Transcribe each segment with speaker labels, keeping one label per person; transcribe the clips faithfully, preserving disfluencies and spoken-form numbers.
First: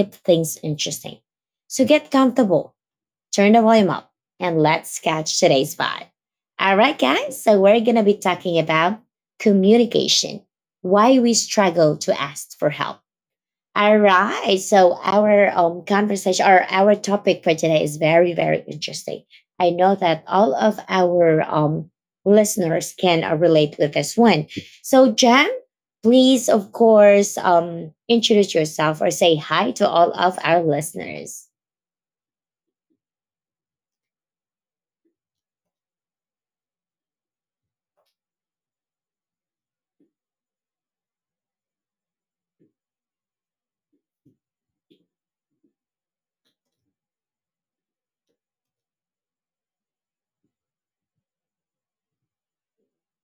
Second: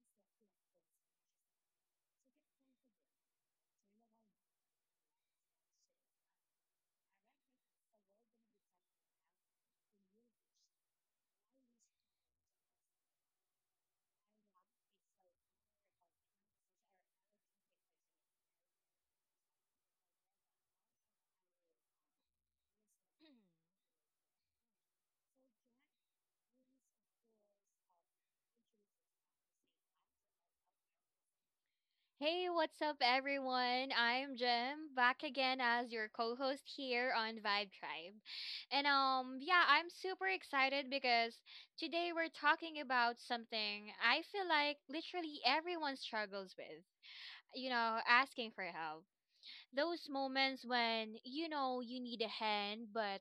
Speaker 1: keep things interesting. So get comfortable, turn the volume up, and let's catch today's vibe. All right, guys. So we're going to be talking about communication, why we struggle to ask for help. All right. So our um, conversation or our topic for today is very, very interesting. I know that all of our um, listeners can uh, relate with this one. So, Jam, please, of course, um, introduce yourself or say hi to all of our listeners.
Speaker 2: Hey, what's up, everyone? I'm Jem, back again as your co-host here on Vibe Tribe. And um, yeah, I'm super excited because today we're talking about something I feel like literally everyone struggles with. You know, asking for help. Those moments when you know you need a hand, but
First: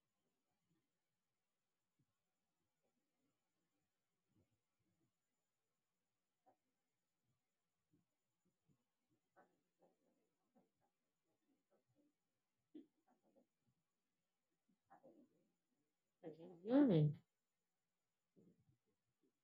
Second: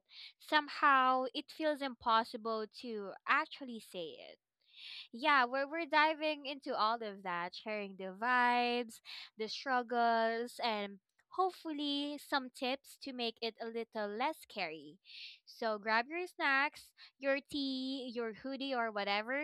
Speaker 2: somehow it feels impossible to actually say yeah, we're we're diving into all of that, sharing the vibes, the struggles, and hopefully some tips to make it a little less scary. So grab your snacks, your tea, your hoodie or whatever,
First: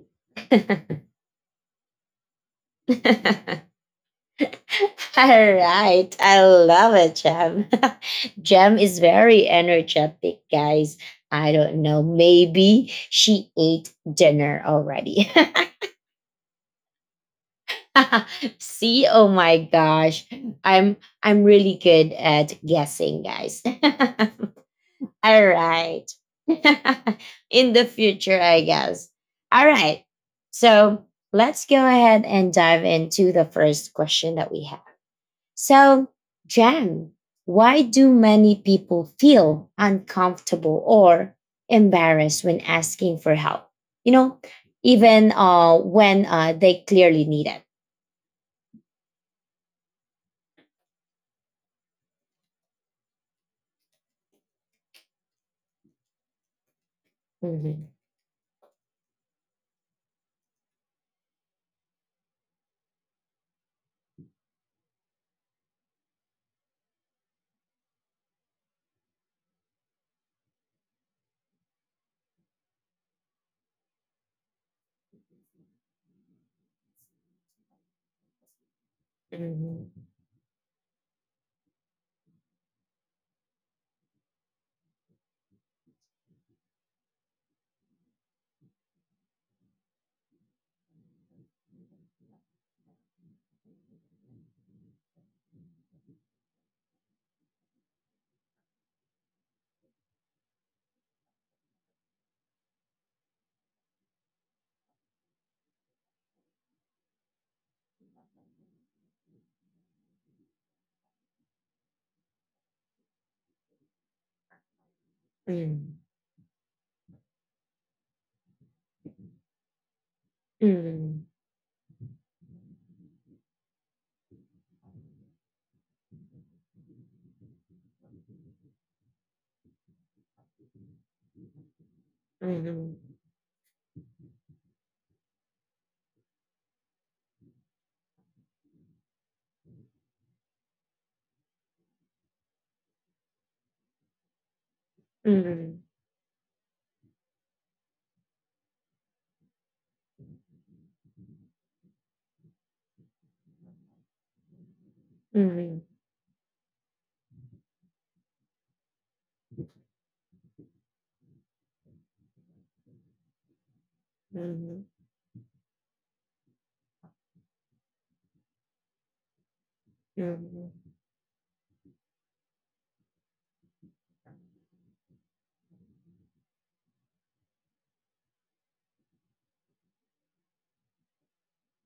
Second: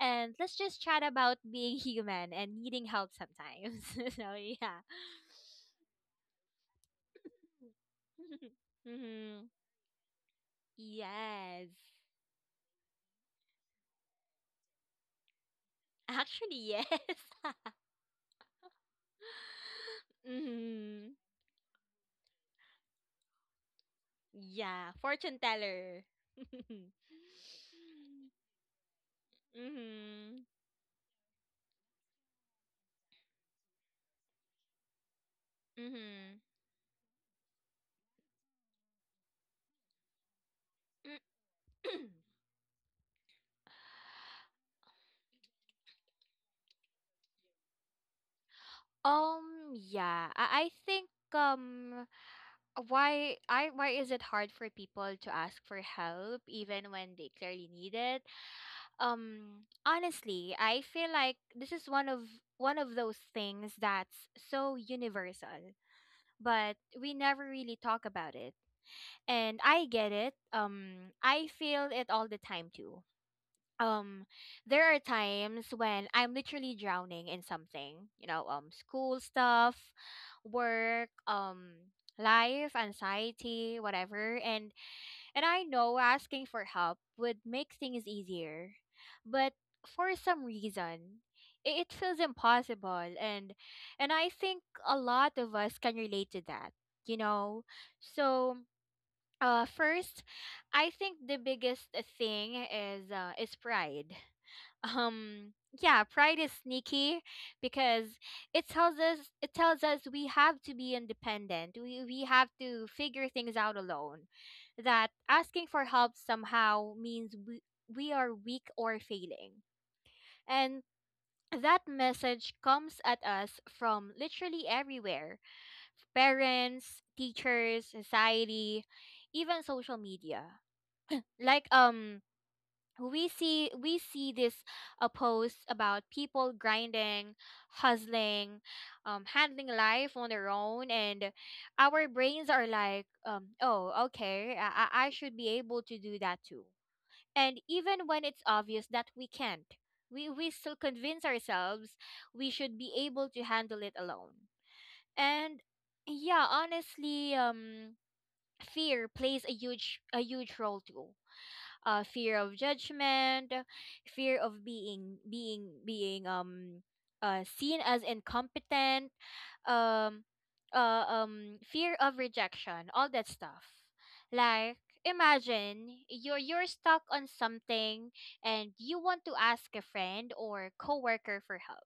Speaker 2: and let's just chat about being human and needing help sometimes. so yeah.
Speaker 1: All right. I love it, Jem. Jem is very
Speaker 2: hmm
Speaker 1: energetic, guys. I
Speaker 2: Yes.
Speaker 1: don't know. Maybe she ate dinner already.
Speaker 2: Actually, yes.
Speaker 1: See, oh my gosh. I'm
Speaker 2: Mhm.
Speaker 1: I'm really good at guessing, guys.
Speaker 2: Yeah, fortune
Speaker 1: All right.
Speaker 2: teller. mhm.
Speaker 1: In the future, I guess. All right.
Speaker 2: Mhm.
Speaker 1: So let's go ahead and dive into the first question that we have. So, Jan, why do many people feel uncomfortable
Speaker 2: Mm,
Speaker 1: or embarrassed when asking for help? You know, even uh, when uh, they clearly need it.
Speaker 2: Um, yeah. I, I think um why I why is it hard for people to ask for help even when they clearly
Speaker 1: Mhm.
Speaker 2: need it? Um, honestly, I feel like this is one of one of those things that's so universal, but we never really talk about it. And I get it. Um, I feel it all the time too. um there are times when I'm literally drowning in something, you know, um school stuff,
Speaker 1: Mhm.
Speaker 2: work, um life, anxiety, whatever, and and I know asking for help would make things easier, but for some reason, it, it feels impossible, and and I think a lot of us can relate to that, you know. So uh first, I think the biggest thing is uh, is pride. um yeah, pride is sneaky because it tells us it tells us we have to be independent, we we have to figure things out alone, that asking for help somehow means we, we are weak or failing. And
Speaker 1: Mhm.
Speaker 2: that message comes at us from literally everywhere: parents, teachers, society, even social media. Like, um
Speaker 1: Mhm.
Speaker 2: we see we see this uh, post about people grinding, hustling, um, handling life on their own. And our brains are like, um, oh, okay, I, I I should be
Speaker 1: Mhm.
Speaker 2: able to do that too. And even when it's obvious that we can't, we, we still convince ourselves we should be able to handle it alone. And
Speaker 1: Mhm.
Speaker 2: yeah, honestly, um fear plays a huge a huge role too. Uh, fear of judgment, fear
Speaker 1: Mhm.
Speaker 2: of
Speaker 1: Mhm.
Speaker 2: being being being um uh, seen as incompetent, um,
Speaker 1: Mhm.
Speaker 2: uh, um, fear of rejection, all that stuff. Like, imagine you're you're stuck on something and you want to ask a friend or coworker for help.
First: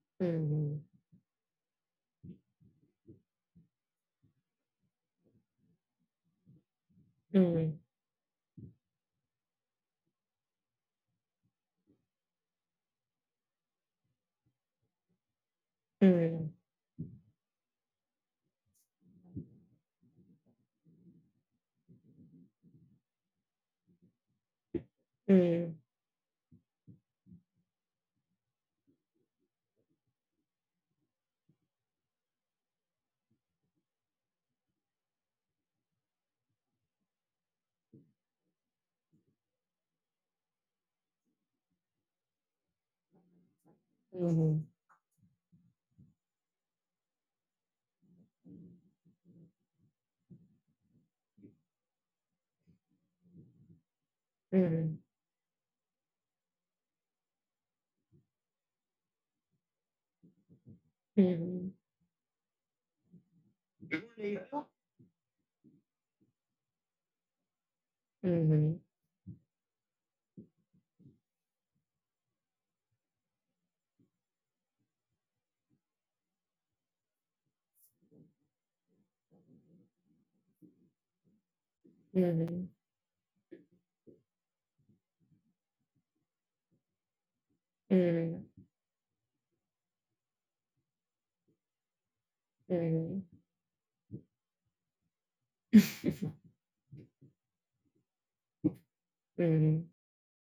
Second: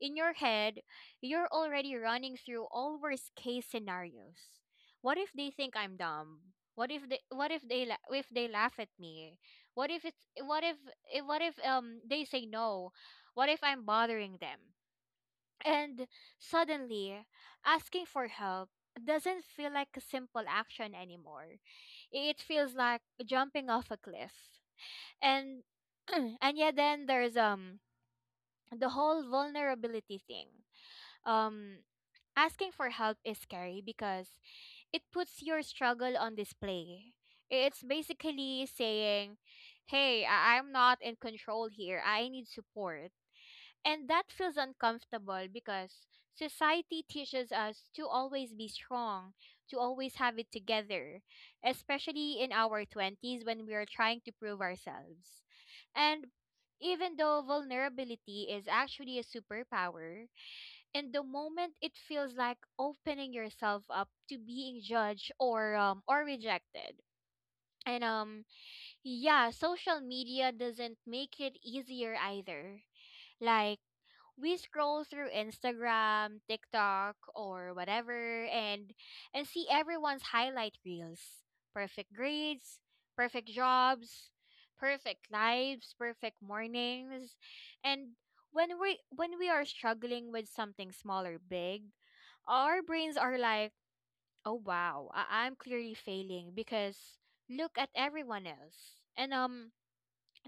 Speaker 2: In your head,
Speaker 1: Mhm.
Speaker 2: you're already running through all worst case scenarios. What if they think I'm dumb? What if they what if
Speaker 1: Mhm.
Speaker 2: they la- if they laugh at me? What if it's what if eh, what if um they say no? What if I'm bothering them? And
Speaker 1: Mhm.
Speaker 2: suddenly, asking for help doesn't feel like a simple action anymore. It feels like jumping off a cliff. And
Speaker 1: Mhm.
Speaker 2: and yeah, then there's um the whole vulnerability thing. Um Asking for help is scary because it puts your struggle on display. It's basically saying, hey, I- I'm not in control here. I need support. And that feels uncomfortable because society teaches us to always be strong, to always have it together, especially in our twenties when we are trying to prove
Speaker 1: Mhm.
Speaker 2: ourselves. And even though vulnerability is actually a superpower, and the moment
Speaker 1: Mhm.
Speaker 2: it feels like opening yourself up to being judged or um, or rejected. And um
Speaker 1: Mhm.
Speaker 2: yeah, social media doesn't make it easier either. Like, we scroll through Instagram, TikTok or whatever, and and see everyone's highlight reels: perfect
Speaker 1: Mhm.
Speaker 2: grades, perfect jobs, perfect lives, perfect mornings. And when we when we are struggling with something small or big,
Speaker 1: Mhm.
Speaker 2: our brains are
Speaker 1: Mhm.
Speaker 2: like, oh wow, I- I'm clearly failing because look at everyone else. And um
Speaker 1: Mhm.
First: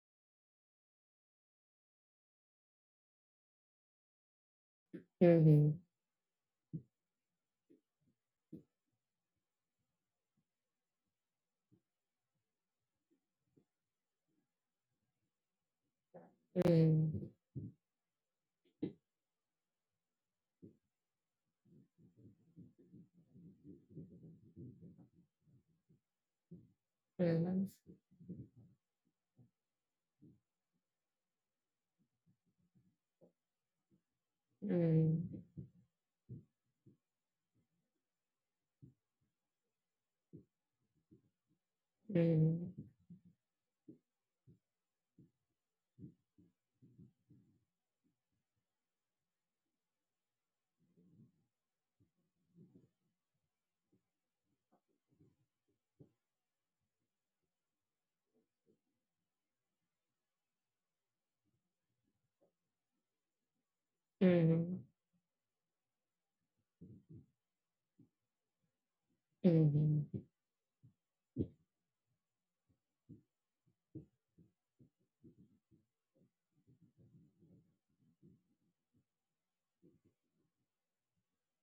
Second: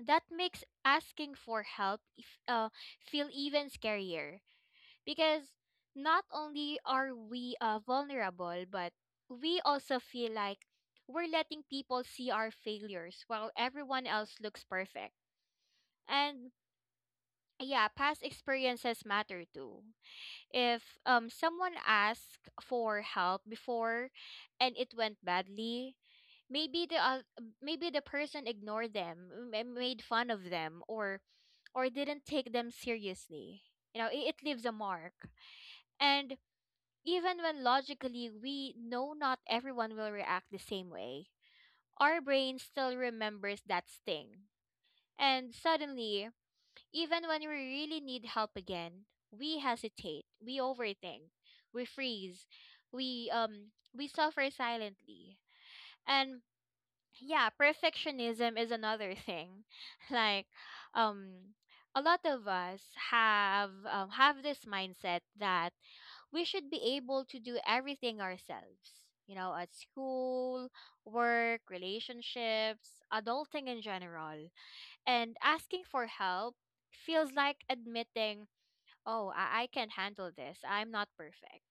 Speaker 2: that makes asking for help if, uh, feel even scarier because not only are we uh, vulnerable, but we also feel like we're letting people see our failures while everyone else looks perfect. And yeah, past experiences matter too. If um someone asked for help before and it went badly, maybe the uh, maybe the person ignored them, m- m- made fun of them, or or didn't take them seriously. You know, it, it leaves a mark. And even when logically we know not everyone will react the same way, our brain still remembers that sting. And suddenly, even when we really need help again, we hesitate, we overthink, we freeze, we um we suffer silently. And yeah, perfectionism is another thing. Like, um a lot of us have um,
Speaker 1: Mhm.
Speaker 2: have
Speaker 1: Mhm.
Speaker 2: this
Speaker 1: Mhm.
Speaker 2: mindset that we should be able to do everything ourselves. You know,
Speaker 1: Mhm.
Speaker 2: at
Speaker 1: Mhm. Mhm.
Speaker 2: school, work, relationships, adulting in general. And asking for help feels like admitting, oh, I, I can handle this. I'm not perfect.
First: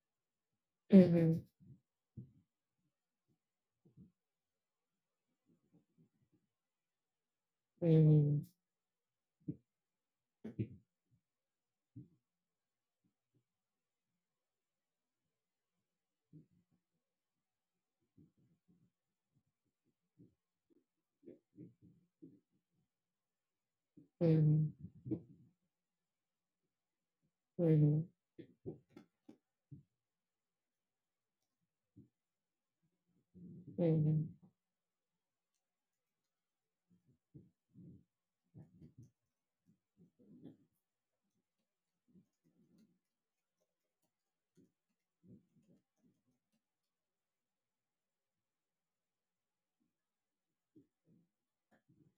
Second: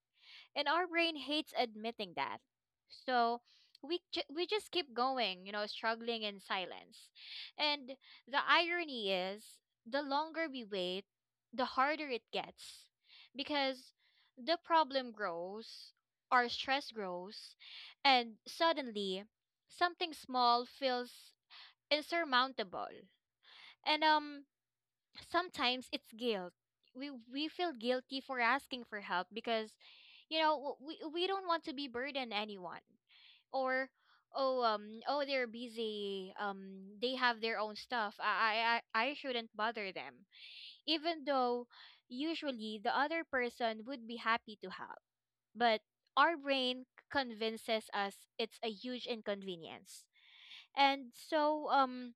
Speaker 2: And our
Speaker 1: Mhm. Mhm.
Speaker 2: brain
Speaker 1: Mhm. Mhm.
Speaker 2: hates admitting that. So we, ju- we just keep going, you know, struggling in silence. And the irony is, the longer we wait, the harder it gets. Because the problem grows, our stress grows, and suddenly something small feels insurmountable. And um sometimes it's guilt. We we feel guilty for asking for help because, you know, w- we we don't want to be burden anyone, or, oh, um oh, they're busy, um they have their own stuff, I I I I shouldn't bother them, even though usually the other person would be happy to help, but our brain convinces us it's a huge inconvenience. And so um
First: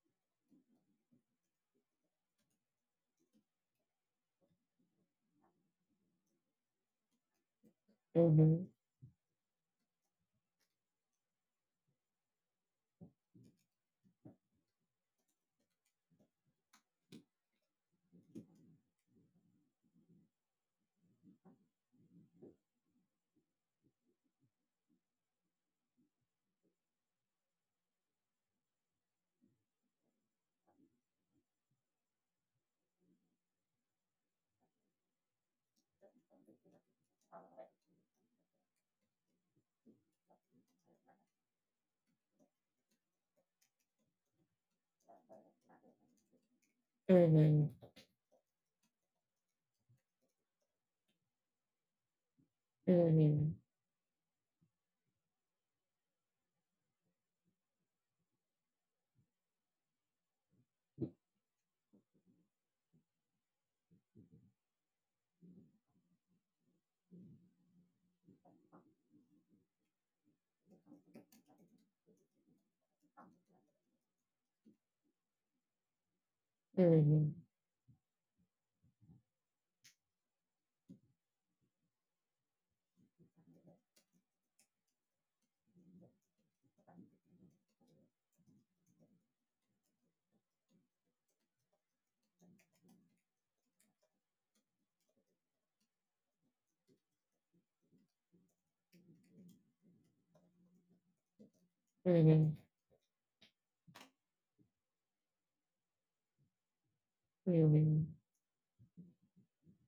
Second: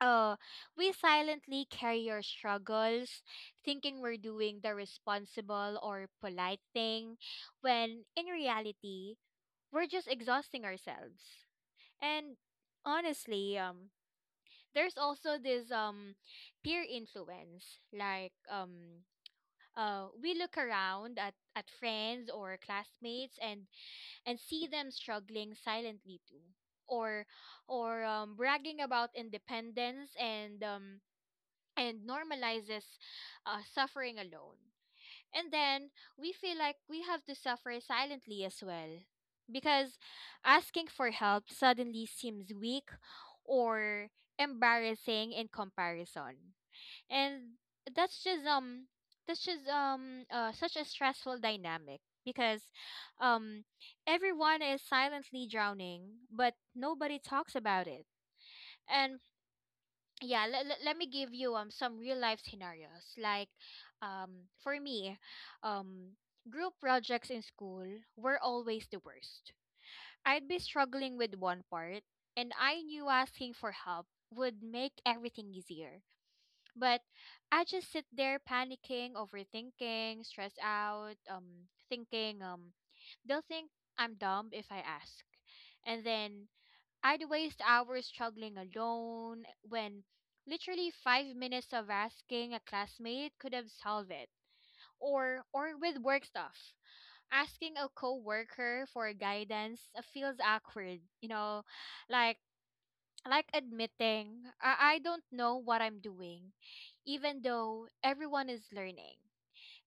Speaker 2: uh, we silently carry your struggles, thinking we're doing the responsible or polite thing, when in reality, we're just exhausting ourselves. And honestly, um, there's also this um peer influence. Like, um uh we look around at, at friends or classmates, and and see them struggling silently too. Or or um, bragging about independence, and um and normalizes uh, suffering alone. And then we feel like we have to suffer silently as well. Because asking for help suddenly seems weak or embarrassing in comparison. And that's just um that's just um uh, such a stressful dynamic because
Speaker 1: Mhm. Mhm. Mhm. Mhm. Mhm. Mhm. Mhm. Mhm. Mhm. Mhm.
Speaker 2: um everyone is silently drowning but nobody talks about it. And yeah, let, let, let me give you um some real life scenarios. Like, um for me, um group projects in school were always the worst. I'd be struggling with one part, and I knew asking for help would make everything easier, but I just sit there panicking, overthinking, stressed out, um thinking, um they'll think I'm dumb if I ask. And then I'd waste hours struggling alone when literally five minutes of asking a classmate could have solved it. Or, or with work stuff, asking a coworker for guidance uh, feels awkward. You know, like like admitting I, I don't know what I'm doing, even though everyone is learning.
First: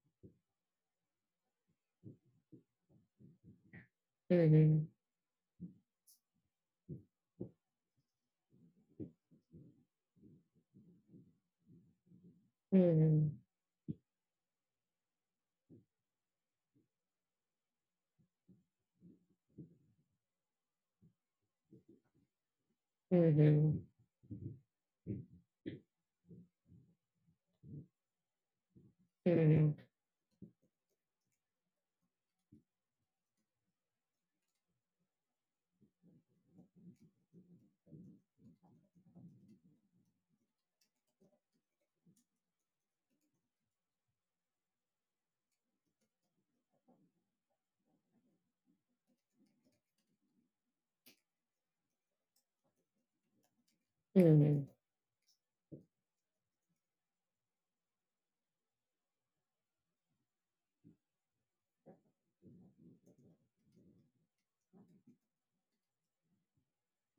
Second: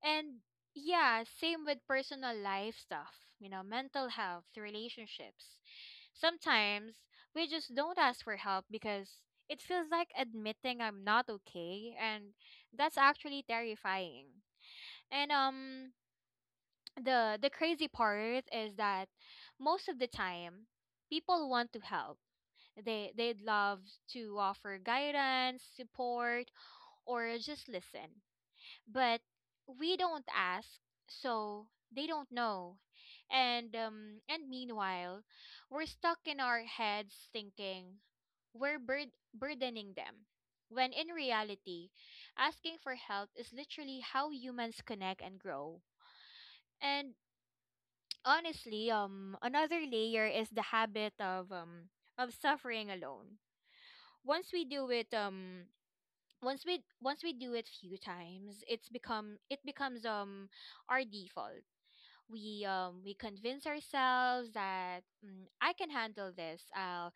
Speaker 2: And yeah, same with personal life stuff. You know, mental health, relationships. Sometimes we just don't ask for help because it feels like admitting I'm not okay, and that's actually terrifying. And um the the crazy part is that most of the time people want to help. They they'd love to offer guidance, support, or just listen. But
Speaker 1: Mhm. Mhm.
Speaker 2: we don't ask, so they don't know. And um and meanwhile, we're stuck in our heads thinking we're bur- burdening them. When in reality, asking for help is literally how humans connect and grow. And honestly, um, another layer is the habit of um of suffering alone.
Speaker 1: Mhm.
Speaker 2: Once we
Speaker 1: Mhm.
Speaker 2: do it, um, once we once we do it few times, it's become it becomes um our default. We um we convince ourselves that, mm, I can handle this. I'll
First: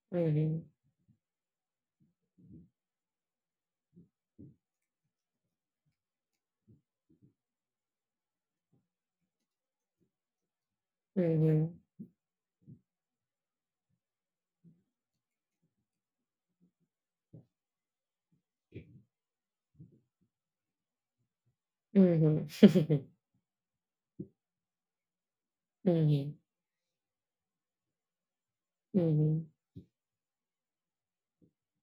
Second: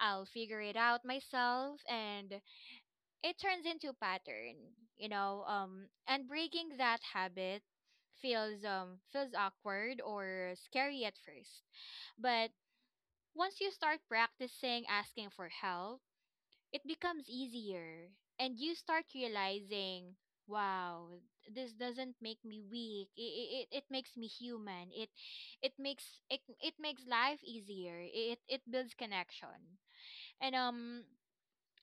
Speaker 2: I'll figure
Speaker 1: Mhm.
Speaker 2: it out myself. And it turns into pattern, you know. Um and breaking that habit feels um feels awkward or scary at first,
Speaker 1: Mhm.
Speaker 2: but once you start practicing asking for help, it becomes easier. And you start realizing, wow, this doesn't make
Speaker 1: Mhm.
Speaker 2: me weak, it, it, it makes me human, it it makes
Speaker 1: Mhm.
Speaker 2: it, it makes life easier, it it builds
Speaker 1: Mhm.
Speaker 2: connection. And um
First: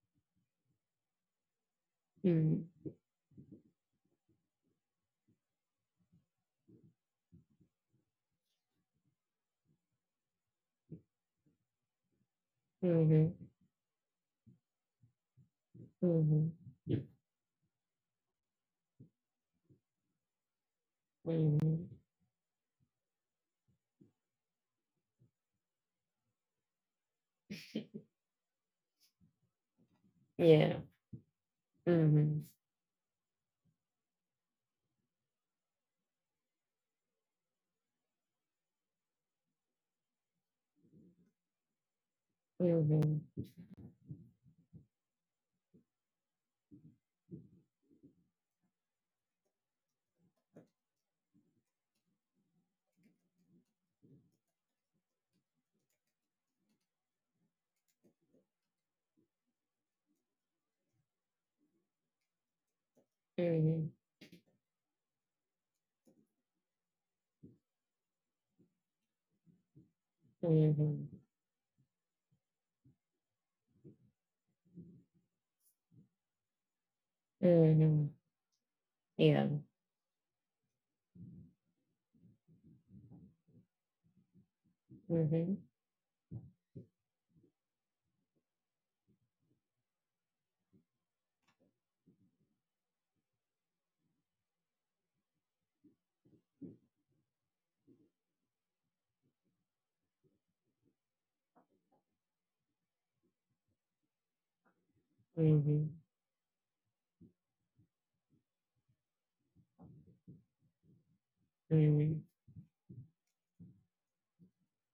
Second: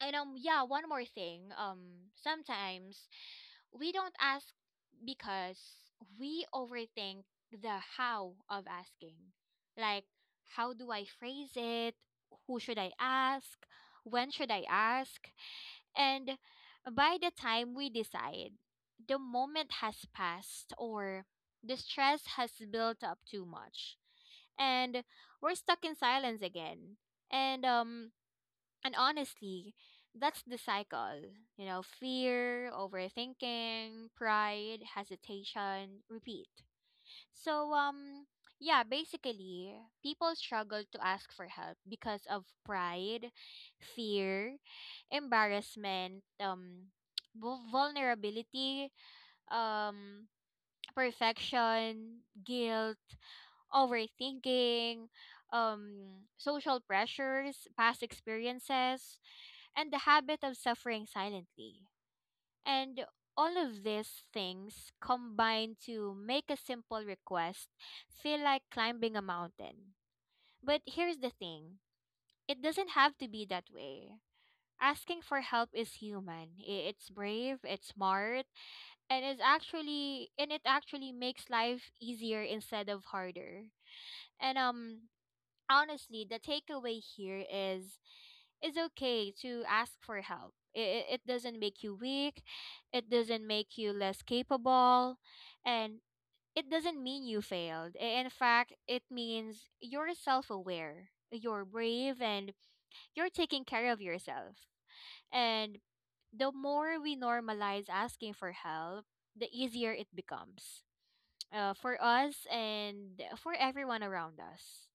Speaker 2: and um yeah, one more thing. Um
Speaker 1: Mhm.
Speaker 2: sometimes we don't ask because we overthink the how of asking. Like, how do I phrase it, who should I
Speaker 1: Mhm.
Speaker 2: ask, when should I ask. And
Speaker 1: Mhm.
Speaker 2: by the time we decide, the moment has passed, or the
Speaker 1: Mhm.
Speaker 2: stress has built up too much, and we're stuck in silence again. And um and honestly, that's the
Speaker 1: Yeah.
Speaker 2: cycle. You know,
Speaker 1: Mhm.
Speaker 2: fear, overthinking, pride, hesitation, repeat. So um yeah, basically, people struggle to ask for help because of
Speaker 1: Mhm.
Speaker 2: pride, fear, embarrassment, um vul- vulnerability, um perfection, guilt, overthinking, um social pressures, past experiences, and the habit of suffering silently. And all of
Speaker 1: Mhm.
Speaker 2: these things combine to make a simple request feel like climbing a mountain. But
Speaker 1: Mhm.
Speaker 2: here's the thing: it doesn't have to be that way. Asking for help is human. I- It's brave, it's
Speaker 1: Mhm.
Speaker 2: smart, and it's
Speaker 1: Yeah.
Speaker 2: actually and it actually makes life easier instead of harder. And um
Speaker 1: Mhm.
Speaker 2: honestly, the takeaway here is it's okay to ask for help. It, it doesn't make you weak. It doesn't make you less capable, and it doesn't mean you failed. I- In fact, it means you're self aware, you're brave, and you're taking care of yourself. And
Speaker 1: Mhm.
Speaker 2: the more we normalize asking for help, the easier it becomes uh, for
Speaker 1: Mhm.
Speaker 2: us and for everyone around us.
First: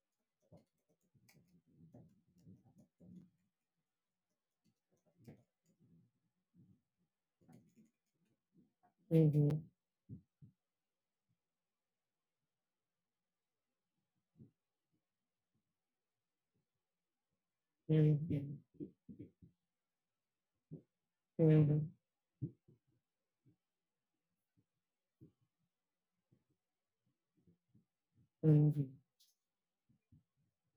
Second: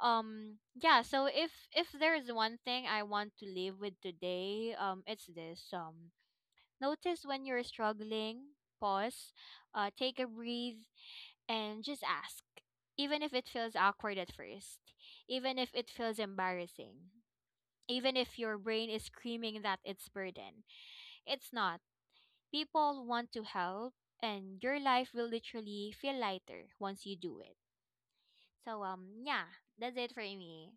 Speaker 2: um Yeah, so if if there's one thing I want to leave with today, um it's this. Um notice when you're struggling, pause,
Speaker 1: Mhm.
Speaker 2: uh take a breathe, and just ask. Even if it feels awkward at first, even if it feels embarrassing, even
Speaker 1: Mhm.
Speaker 2: if your
Speaker 1: Mhm.
Speaker 2: brain is screaming that it's burden. It's not.
Speaker 1: Mhm.
Speaker 2: People want to help, and your life will literally feel lighter once you do it. So,
Speaker 1: Mhm.
Speaker 2: um yeah, that's it for me.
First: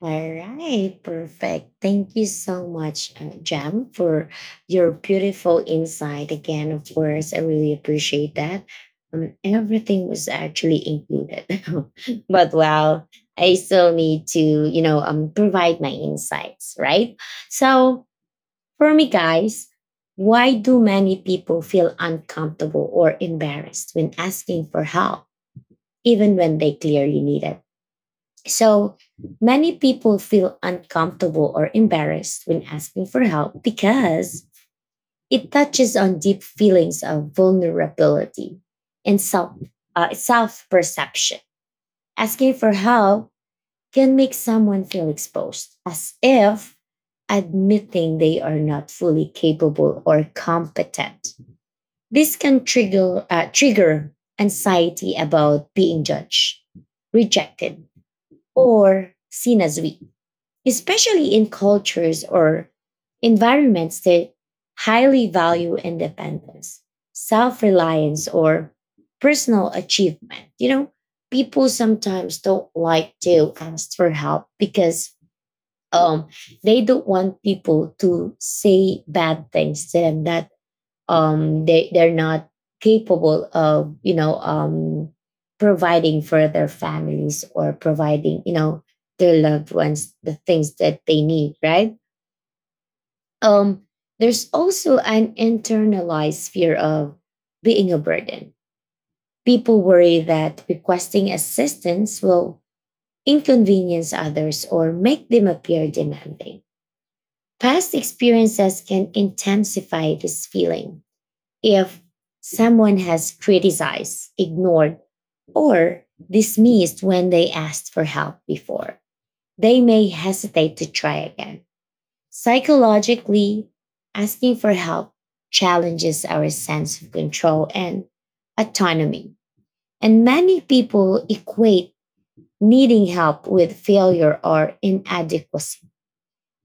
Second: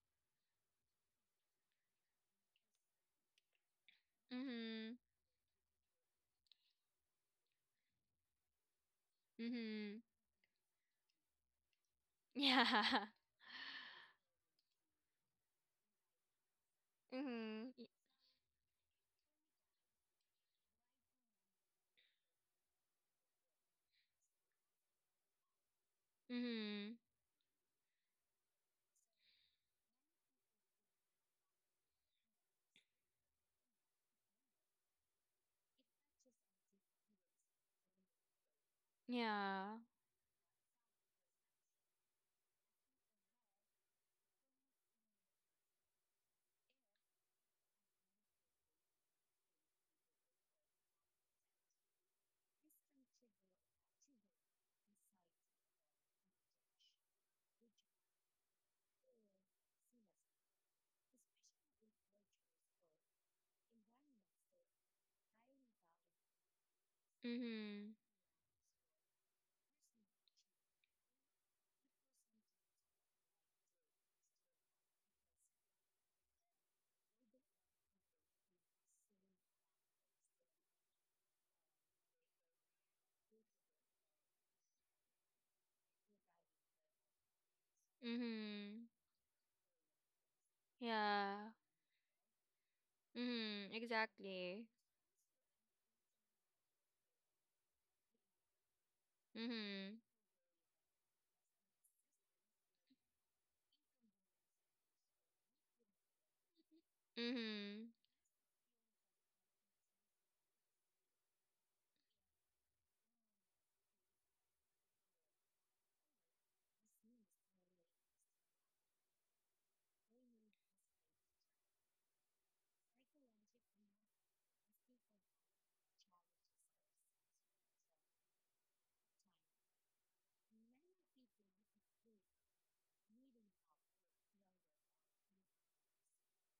Speaker 1: All right, perfect. Thank you so much, uh, Jam, for your
Speaker 2: Mhm.
Speaker 1: beautiful insight. Again, of course, I really appreciate that. Um,
Speaker 2: Mhm.
Speaker 1: everything was actually included, but
Speaker 2: Yeah.
Speaker 1: wow, I still need to, you know, um, provide my insights, right?
Speaker 2: Mhm. y-
Speaker 1: So, for me, guys, why do many people feel uncomfortable or embarrassed when asking for help, even when they
Speaker 2: Mhm.
Speaker 1: clearly need it? So many people feel uncomfortable or embarrassed when asking for help because it touches on deep feelings of vulnerability and self
Speaker 2: Yeah.
Speaker 1: uh, self perception. Asking for help can make someone feel exposed, as if admitting they are not fully capable or competent. This can trigger uh, trigger anxiety about being judged, rejected, or seen as weak, especially in cultures or environments that highly value independence, self
Speaker 2: Mhm.
Speaker 1: reliance, or personal achievement. You know, people sometimes don't like to ask for help because um, they don't want people to say bad things to them that um, they they're not capable of, you know, um, providing for their families or providing, you know,
Speaker 2: Mhm.
Speaker 1: their loved ones the things that they
Speaker 2: Yeah.
Speaker 1: need, right?
Speaker 2: Mhm.
Speaker 1: Um, there's
Speaker 2: Exactly.
Speaker 1: also an internalized fear of being a burden. People
Speaker 2: Mhm.
Speaker 1: worry that requesting assistance will inconvenience others or make them appear demanding. Past
Speaker 2: Mhm.
Speaker 1: experiences can intensify this feeling if someone has criticized, ignored, or dismissed when they asked for help before. They may hesitate to try again. Psychologically, asking for help challenges our sense of control and autonomy. And many people equate needing help with failure or inadequacy,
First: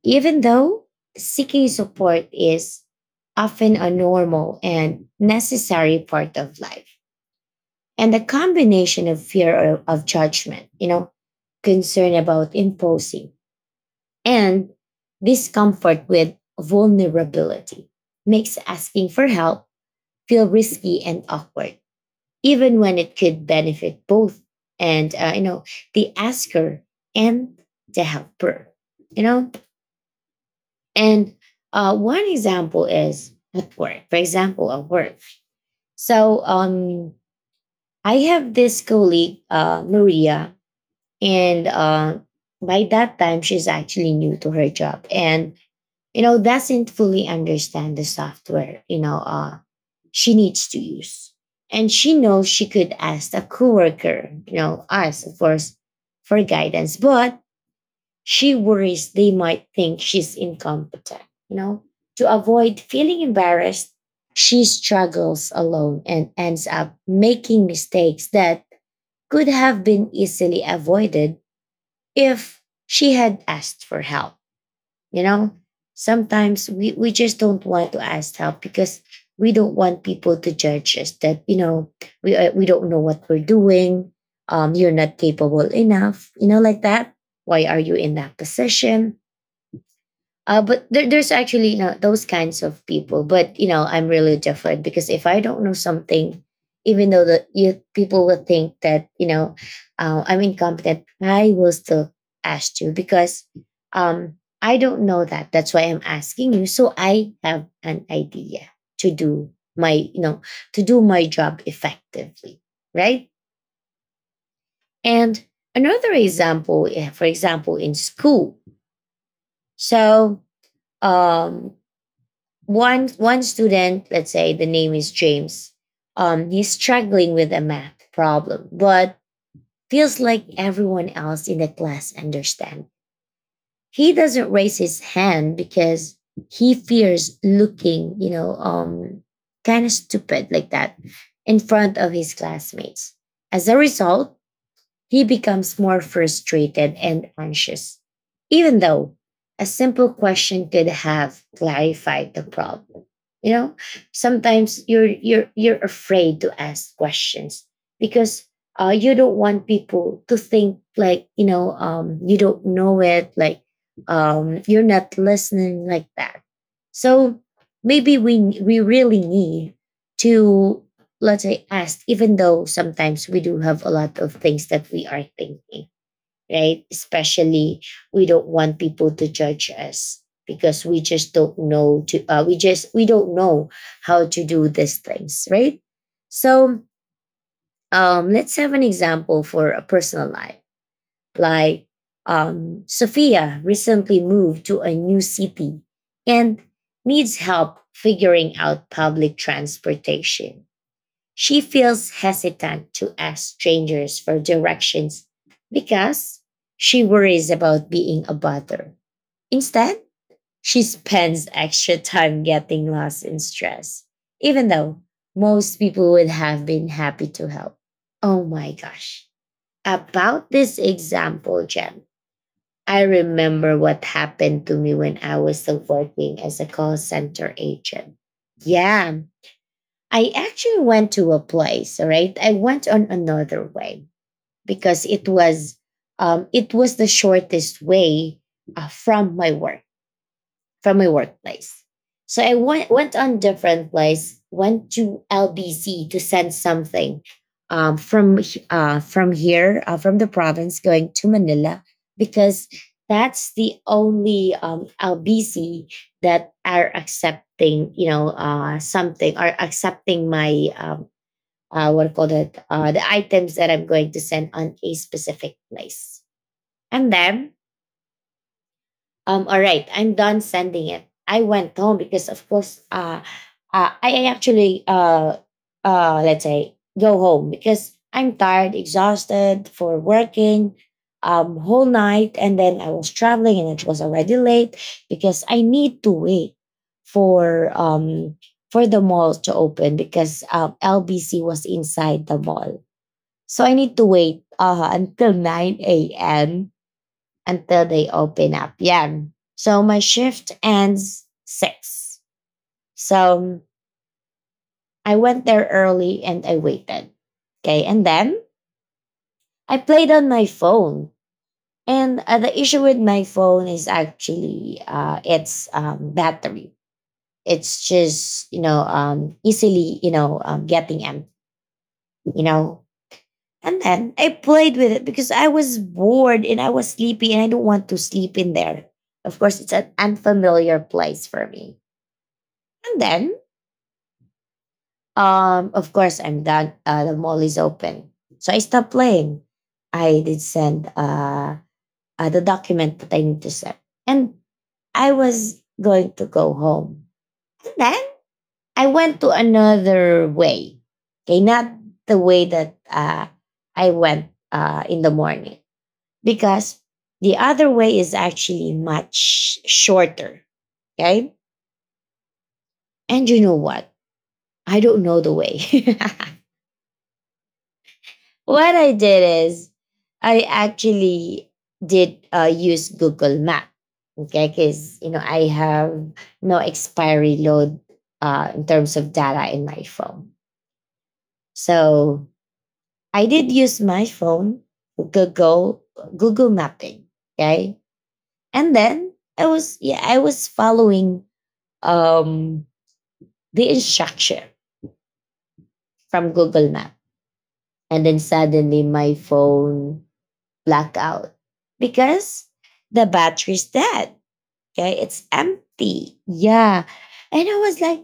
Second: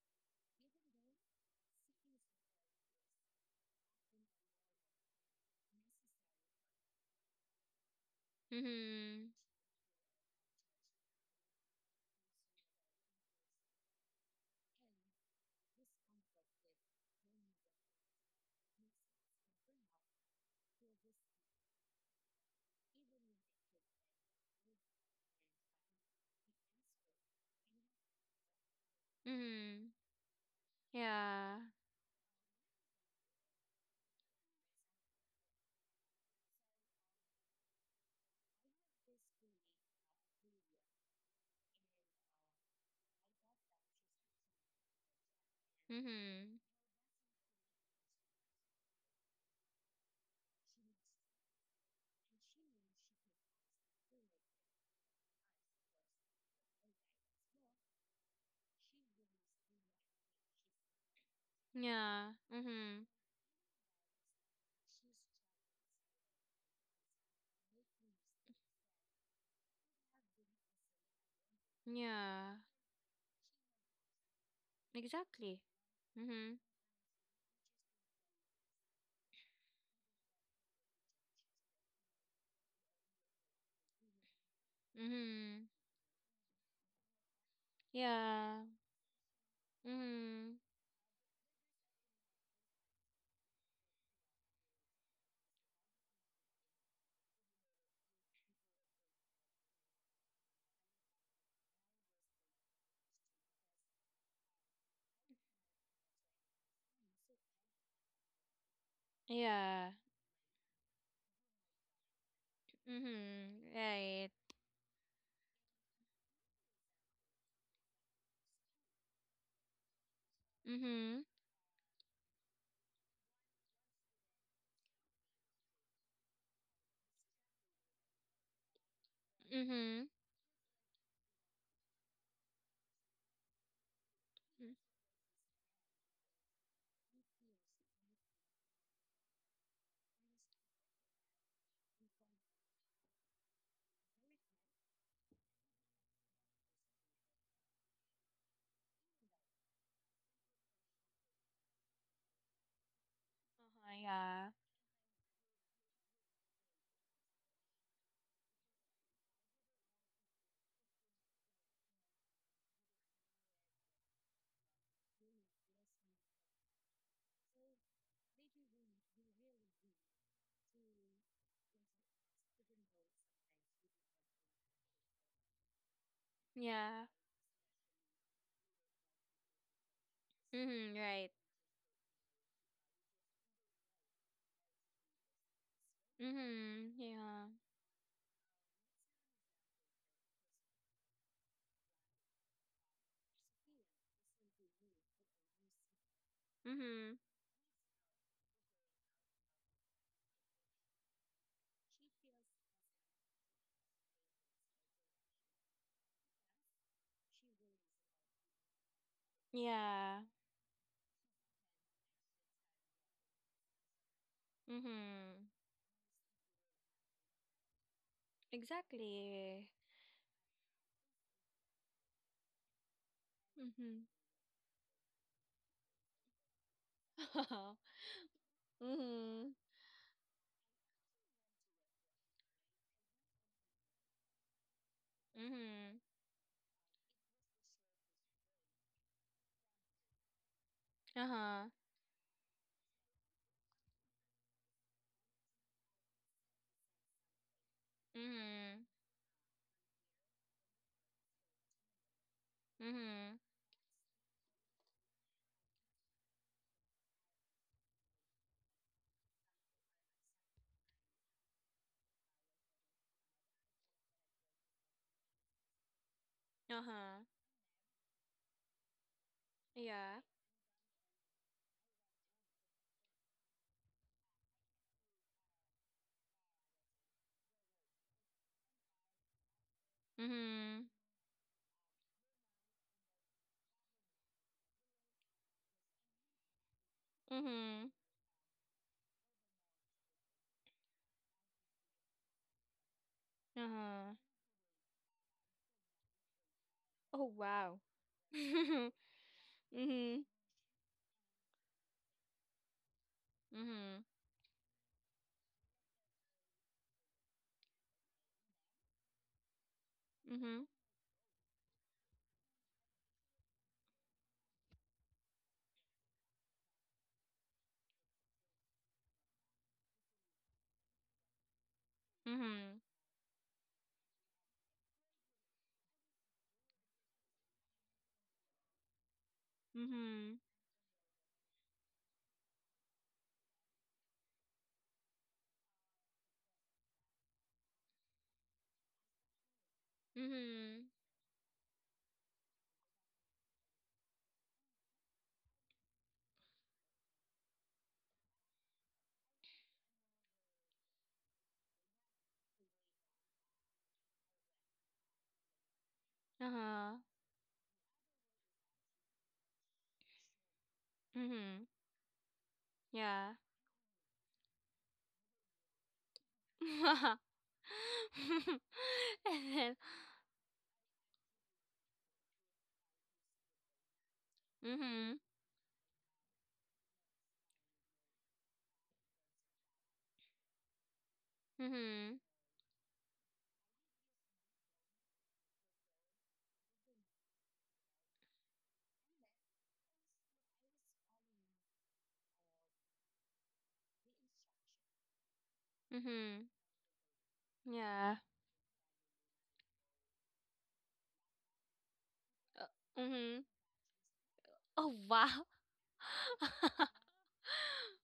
Speaker 1: even though seeking support is often a normal and necessary part of life. And the combination of
Speaker 2: Mhm.
Speaker 1: fear of, of judgment, you know, concern about imposing, and discomfort with vulnerability makes asking for help feel risky and awkward, even when it could benefit both, and uh, you know, the asker and the helper. You know,
Speaker 2: Mhm.
Speaker 1: and
Speaker 2: Yeah.
Speaker 1: uh, one example is at work. For example, at work. So um, I have this colleague, uh, Maria, and uh, by that time she's actually new to her job and, you know,
Speaker 2: Mhm.
Speaker 1: doesn't fully understand the software, you know, uh, she needs to use. And she knows she could ask a coworker, you know, us of course, for guidance, but she worries they might think she's incompetent, you know. To
Speaker 2: Yeah.
Speaker 1: avoid
Speaker 2: Mhm.
Speaker 1: feeling embarrassed, she struggles alone and ends up making mistakes that could have been easily avoided
Speaker 2: Yeah.
Speaker 1: if she had asked for help. You know,
Speaker 2: Exactly. Mhm.
Speaker 1: sometimes we, we just don't want to ask help because we don't want people to judge us that, you know, we, uh, we don't know what we're doing. Um, you're not capable
Speaker 2: Mhm.
Speaker 1: enough, you know, like that. Why are you in that
Speaker 2: Yeah.
Speaker 1: position?
Speaker 2: Mhm.
Speaker 1: Uh, but there, there's actually, you know, those kinds of people. But you know, I'm really different, because if I don't know something, even though the you, people will think that, you know, uh, I'm incompetent, I will still ask you because um, I don't know that. That's why I'm asking you. So I have an idea to do
Speaker 2: Yeah.
Speaker 1: my, you know, to do my job effectively, right?
Speaker 2: Mhm. Right.
Speaker 1: And another example, eh, for example, in school. So
Speaker 2: Mhm.
Speaker 1: um, one one student, let's say the name is James, um, he's struggling with a math problem but
Speaker 2: Mhm.
Speaker 1: feels like everyone else in the class understand. He doesn't
Speaker 2: Mm.
Speaker 1: raise his hand because he fears looking, you know, um, kind of stupid like that in front of his classmates. As a result, he becomes more frustrated and anxious, even though a simple question could have clarified the problem. You know,
Speaker 2: Uh-huh, yeah.
Speaker 1: sometimes you're you're you're afraid to ask questions because uh, you don't want people to think like, you know, um, you don't know it, like um, you're not listening like that. So maybe we we really need to, let's say, asked, even though sometimes we do have a lot of things that we are thinking, right?
Speaker 2: Yeah.
Speaker 1: Especially we don't want people to judge us because
Speaker 2: Mhm.
Speaker 1: we
Speaker 2: Right.
Speaker 1: just don't know to, uh, we just we don't know how to do these things, right? So
Speaker 2: Mm-hmm. Yeah.
Speaker 1: um, let's have an example for a personal life. Like um, Sophia recently moved to a new city and
Speaker 2: Mm-hmm.
Speaker 1: needs help figuring out public transportation. She feels hesitant to ask strangers for directions because she worries about being a bother. Instead,
Speaker 2: Yeah.
Speaker 1: she spends extra time getting lost in stress, even though
Speaker 2: Mm-hmm.
Speaker 1: most people would have been happy to help. Oh my gosh.
Speaker 2: Exactly.
Speaker 1: About this example, Jen, I remember what
Speaker 2: Mm-hmm.
Speaker 1: happened to me when I was still working as a call center agent. Yeah,
Speaker 2: Mm-hmm.
Speaker 1: I actually went to a place, all right? I went on another way because it was
Speaker 2: Mm-hmm.
Speaker 1: um, it was the shortest way uh, from my work, from my
Speaker 2: Uh-huh.
Speaker 1: workplace. So I went, went on different place, went to L B C to send something um, from
Speaker 2: Mm-hmm.
Speaker 1: uh, from here, uh, from the province, going to Manila because
Speaker 2: Mm-hmm.
Speaker 1: that's the only um, L B C that are accepting, you know, uh, something, are accepting my um, uh, what do you call it, uh, the items that I'm going to send on a specific place. And
Speaker 2: Uh-huh.
Speaker 1: then um, all right, I'm
Speaker 2: Yeah.
Speaker 1: done sending it. I went home because, of course, uh, uh, I I actually, uh, uh, let's say, go home because I'm tired, exhausted for working
Speaker 2: Mm-hmm.
Speaker 1: um, whole night. And then I was traveling and it was already late because I need to wait for
Speaker 2: Mm-hmm.
Speaker 1: um, for the mall to open because um, L B C was inside the mall. So I need to
Speaker 2: Uh-huh.
Speaker 1: wait uh, until nine a m
Speaker 2: Oh wow.
Speaker 1: until they open up.
Speaker 2: Mm-hmm.
Speaker 1: Yeah. So my shift ends six. So
Speaker 2: Mm-hmm.
Speaker 1: I went there early and I waited. Okay. And then I played on my
Speaker 2: Mm-hmm.
Speaker 1: phone. And uh, the issue with my phone is actually uh, its um, battery. It's just, you know, um, easily, you know, um, getting empty, you
Speaker 2: Mm-hmm.
Speaker 1: know. And then I played with it because I was bored and I was sleepy and I don't want to sleep in there. Of course, it's an
Speaker 2: Mm-hmm. Mm-hmm.
Speaker 1: unfamiliar place for me. And then, um, of course, I'm done. Uh, the mall is open. So I stopped playing. I did
Speaker 2: Mm-hmm.
Speaker 1: send uh, uh, the document that I need to send. And I was going to go home. And then I went to another way. Okay, not the way that uh, I went uh, in the morning. Because
Speaker 2: Uh-huh.
Speaker 1: the other way is actually much shorter. Okay.
Speaker 2: Mm-hmm.
Speaker 1: And
Speaker 2: Yeah.
Speaker 1: you know what? I don't know the way. What I did
Speaker 2: And
Speaker 1: is
Speaker 2: then.
Speaker 1: I actually did uh, use Google Map. Okay, because you
Speaker 2: Mm-hmm.
Speaker 1: know I have no expiry load uh, in terms of data in my phone,
Speaker 2: Mm-hmm.
Speaker 1: so I did use my phone Google Google Mapping. Okay, and then I was, yeah, I was following um the instruction from
Speaker 2: Mhm.
Speaker 1: Google Map, and
Speaker 2: Yeah.
Speaker 1: then suddenly my phone blackout because
Speaker 2: Uh,
Speaker 1: the
Speaker 2: mhm.
Speaker 1: battery's dead.
Speaker 2: Oh
Speaker 1: Okay, it's
Speaker 2: wow.
Speaker 1: empty. Yeah. And I was like,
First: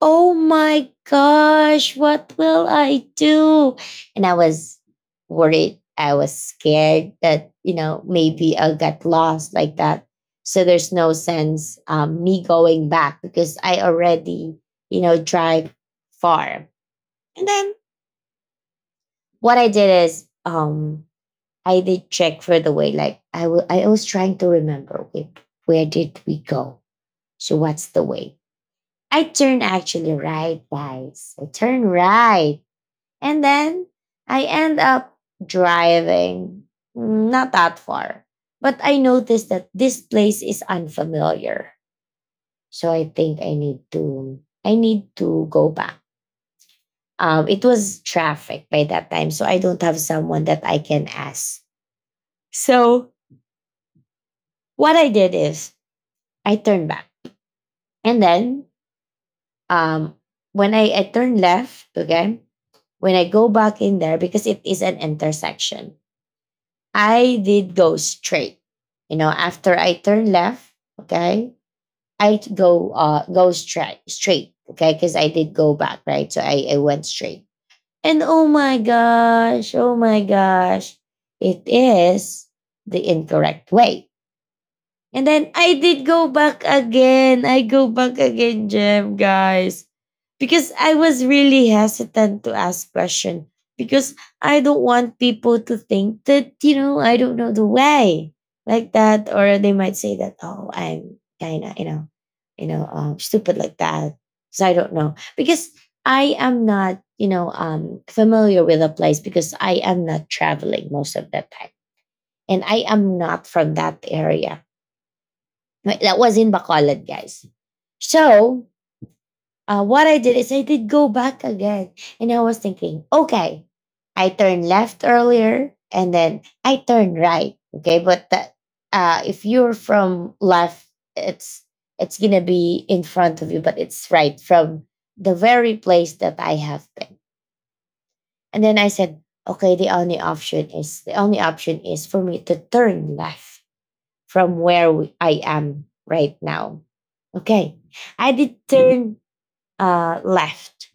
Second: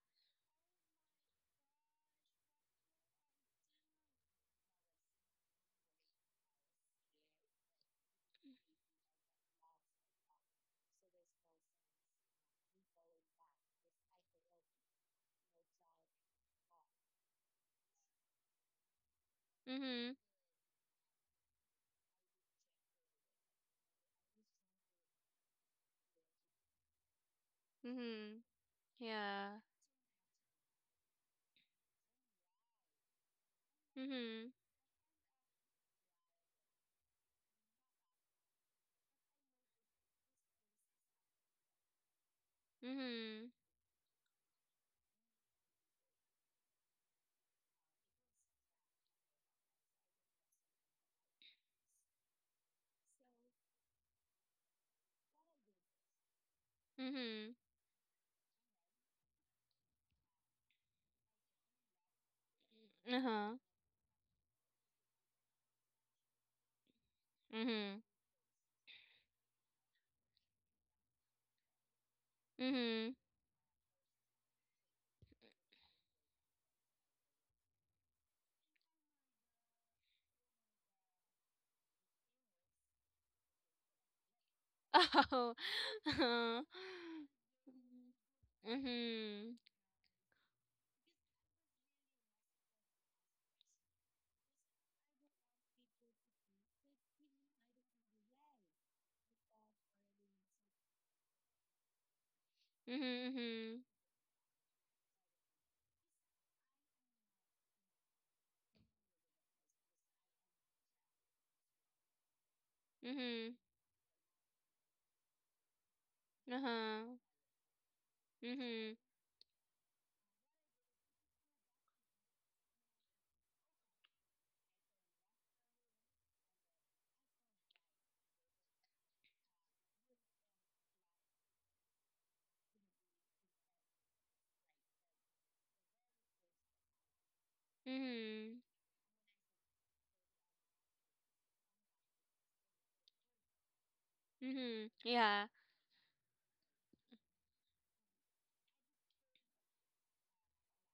Speaker 1: oh my gosh, what will I do? And I was worried. I was scared that, you know, maybe I'll get lost like that. So there's no sense um, me going back because I already, you know, drive far. And then what I did
Speaker 2: Mhm.
Speaker 1: is um, I did check for the way. Like I w- I was trying to remember where, where did we go? So what's the way?
Speaker 2: Mhm.
Speaker 1: I
Speaker 2: Yeah.
Speaker 1: turn actually right, guys. I turn right, and then I
Speaker 2: Mhm.
Speaker 1: end up driving mm, not that far. But I noticed that this place is unfamiliar, so I think
Speaker 2: Mhm.
Speaker 1: I need to I need to go back. Um, it was traffic by that time, so I don't have someone that I can ask. So what I did is I turn back.
Speaker 2: Mhm.
Speaker 1: And then um, when I, I turn left, okay, when I go
Speaker 2: Uh-huh.
Speaker 1: back in there, because it is an intersection, I did go
Speaker 2: Mhm.
Speaker 1: straight. You know, after I turn left, okay, I go
Speaker 2: Mhm.
Speaker 1: uh go straight straight, okay, because I did go back, right? So I, I went straight. And oh my gosh, oh my gosh, it is the incorrect way. And then
Speaker 2: Oh.
Speaker 1: I did go
Speaker 2: Uh-huh.
Speaker 1: back again. I go back again, Gem,
Speaker 2: Mhm.
Speaker 1: guys. Because I was really hesitant to ask question because I don't want people to think that, you know, I don't know the way like that. Or they might say that, oh, I'm kind of, you know, you know, um, stupid
Speaker 2: Mhm.
Speaker 1: like that. So I don't know. Because I am not, you know, um, familiar with a place because I am not traveling most of the time. And I
Speaker 2: Mhm.
Speaker 1: am not
Speaker 2: Mhm.
Speaker 1: from that area. Right? That was in Bacolod,
Speaker 2: Uh-huh.
Speaker 1: guys. So
Speaker 2: Mhm.
Speaker 1: uh, what I did is I did go back again, and I was thinking, okay, I turned left earlier, and then I turned right. Okay, but that uh, if you're from left, it's it's gonna be in front of you, but it's right from the very place that I have been.
Speaker 2: Mhm.
Speaker 1: And then I said, okay, the only option is the only option is for me to turn left from
Speaker 2: Mhm.
Speaker 1: where we- I
Speaker 2: Yeah.
Speaker 1: am right now. Okay. I did turn uh, left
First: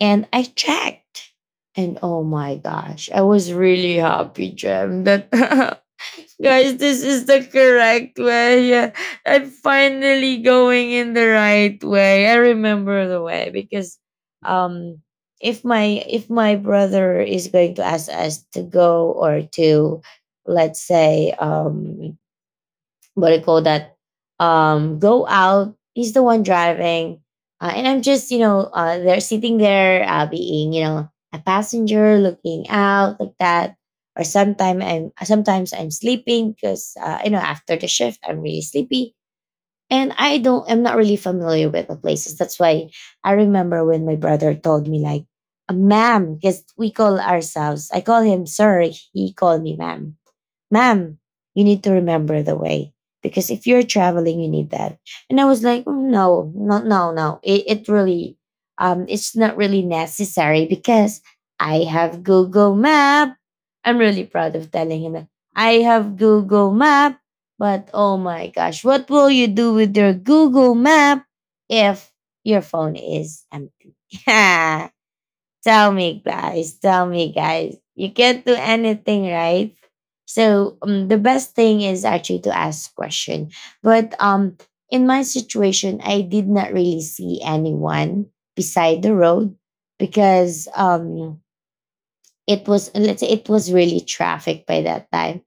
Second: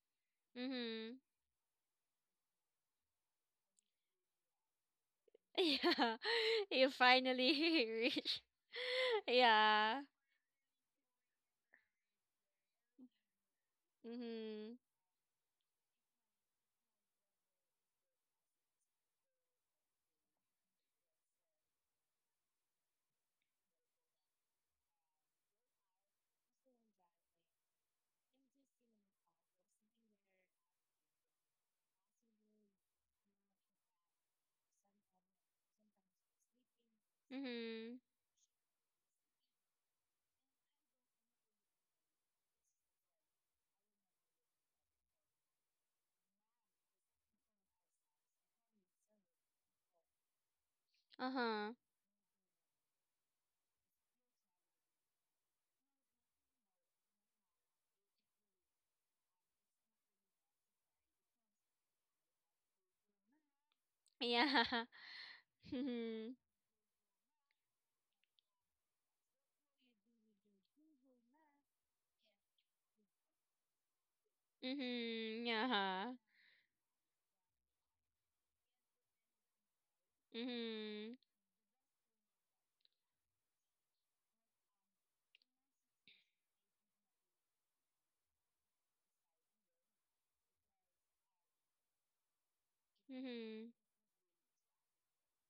Speaker 1: and I
Speaker 2: Mhm.
Speaker 1: checked. And oh my gosh, I was really happy, Jem, that
Speaker 2: Yeah.
Speaker 1: guys,
Speaker 2: You
Speaker 1: this is the
Speaker 2: finally
Speaker 1: correct
Speaker 2: reach.
Speaker 1: way. I'm
Speaker 2: Yeah.
Speaker 1: finally going in the right way. I remember the way because
Speaker 2: Mhm.
Speaker 1: um if my if my brother is going to ask us to go or to let's say um what do you call that, um go out, he's the one driving, uh, and I'm just you know uh they're sitting there uh being you know a passenger looking out like that. Or sometimes i'm sometimes I'm sleeping because uh, you know after the
Speaker 2: Mhm.
Speaker 1: shift I'm really sleepy. And i don't I'm not really familiar with the places, that's why I remember when my brother told me like, "Uh, ma'am, because we call ourselves, I call him sir, he called me ma'am. Ma'am, you
Speaker 2: Uh-huh.
Speaker 1: need to remember the way because if you're traveling, you need that." And I was like, "Mm, no, no, no, no. It, it really, um, it's not really necessary because I have Google Map." I'm really proud of
Speaker 2: Yeah.
Speaker 1: telling him that I have
Speaker 2: Mhm.
Speaker 1: Google Map. But oh my gosh, what will you do with your Google Map if your phone is empty?
Speaker 2: Mhm.
Speaker 1: Tell
Speaker 2: Yeah.
Speaker 1: me, guys. Tell me, guys. You can't do anything, right? So um,
Speaker 2: Mhm.
Speaker 1: the best thing is actually to ask question. But um, in my situation, I did not really see anyone beside the road because um, it was, let's say, it
Speaker 2: Mhm.
Speaker 1: was really traffic by that time,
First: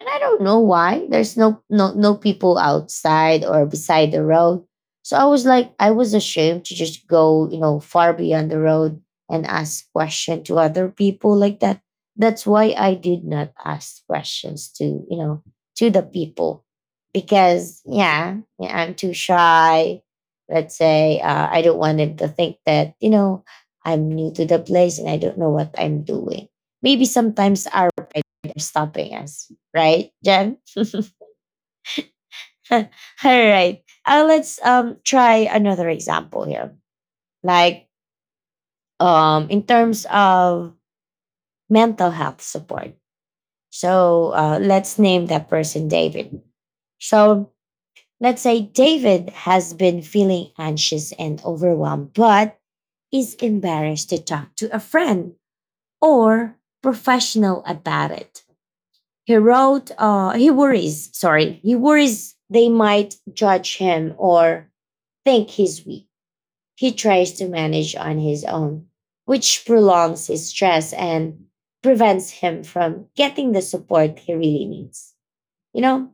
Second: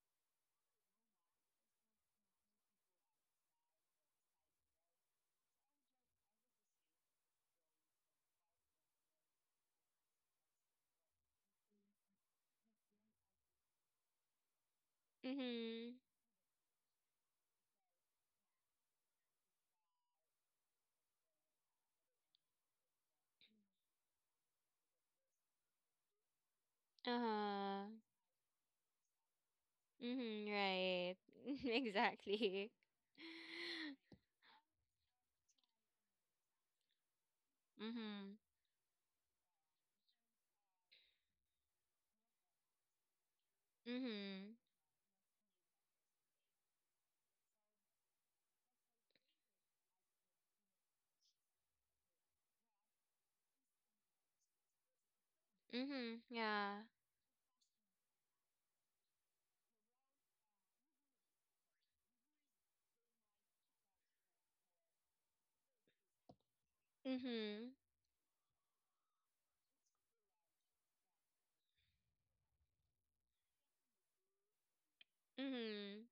Speaker 1: and I don't know why there's no no no people outside or beside the road. So I was like, I was ashamed to just go, you know, far beyond the road and ask question to other people like that. That's why I did not ask questions to, you know, to
Speaker 2: Mhm.
Speaker 1: the people. Because yeah, yeah I'm too shy. Let's say uh, I don't want them to think that, you know, I'm new to the place and I don't know what I'm doing. Maybe sometimes our
Speaker 2: Uh-huh.
Speaker 1: pride are stopping us, right,
Speaker 2: Mhm.
Speaker 1: Jen?
Speaker 2: Right. Exactly.
Speaker 1: All right. Uh, let's um try another example here. Like
Speaker 2: Mhm.
Speaker 1: um in terms of mental health support. So
Speaker 2: Mhm.
Speaker 1: uh, let's name that person David. So let's say David has been feeling anxious and overwhelmed, but is embarrassed to talk to a friend
Speaker 2: Mhm.
Speaker 1: or
Speaker 2: Yeah.
Speaker 1: professional about it. He wrote, uh, he worries, sorry, he worries they might judge him or think he's weak. He tries to
Speaker 2: Mhm.
Speaker 1: manage on his own, which prolongs his stress and prevents him from getting the support he really needs. You
Speaker 2: Mhm.
Speaker 1: know,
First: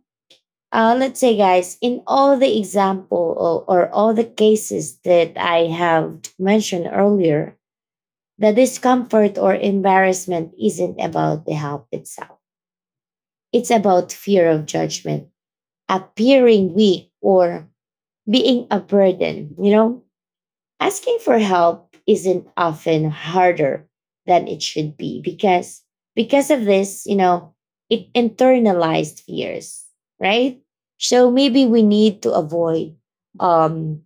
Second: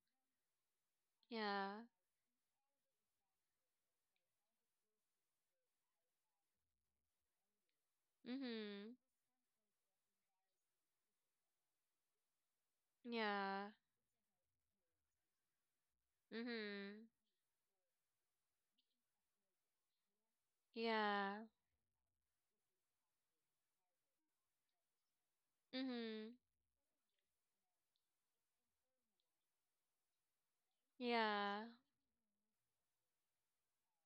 Speaker 1: uh, let's say, guys,
Speaker 2: Yeah.
Speaker 1: in all the example, or, or all the cases that I have mentioned earlier, the
Speaker 2: Mhm.
Speaker 1: discomfort or embarrassment isn't about the help itself.
Speaker 2: Yeah.
Speaker 1: It's about fear of judgment, appearing
Speaker 2: Mhm.
Speaker 1: weak or being a burden. You know, asking for
Speaker 2: Yeah.
Speaker 1: help isn't often harder than it should be because
Speaker 2: Mhm.
Speaker 1: because of this, you know, it internalized fears, right? So
Speaker 2: Yeah.
Speaker 1: maybe we need to avoid um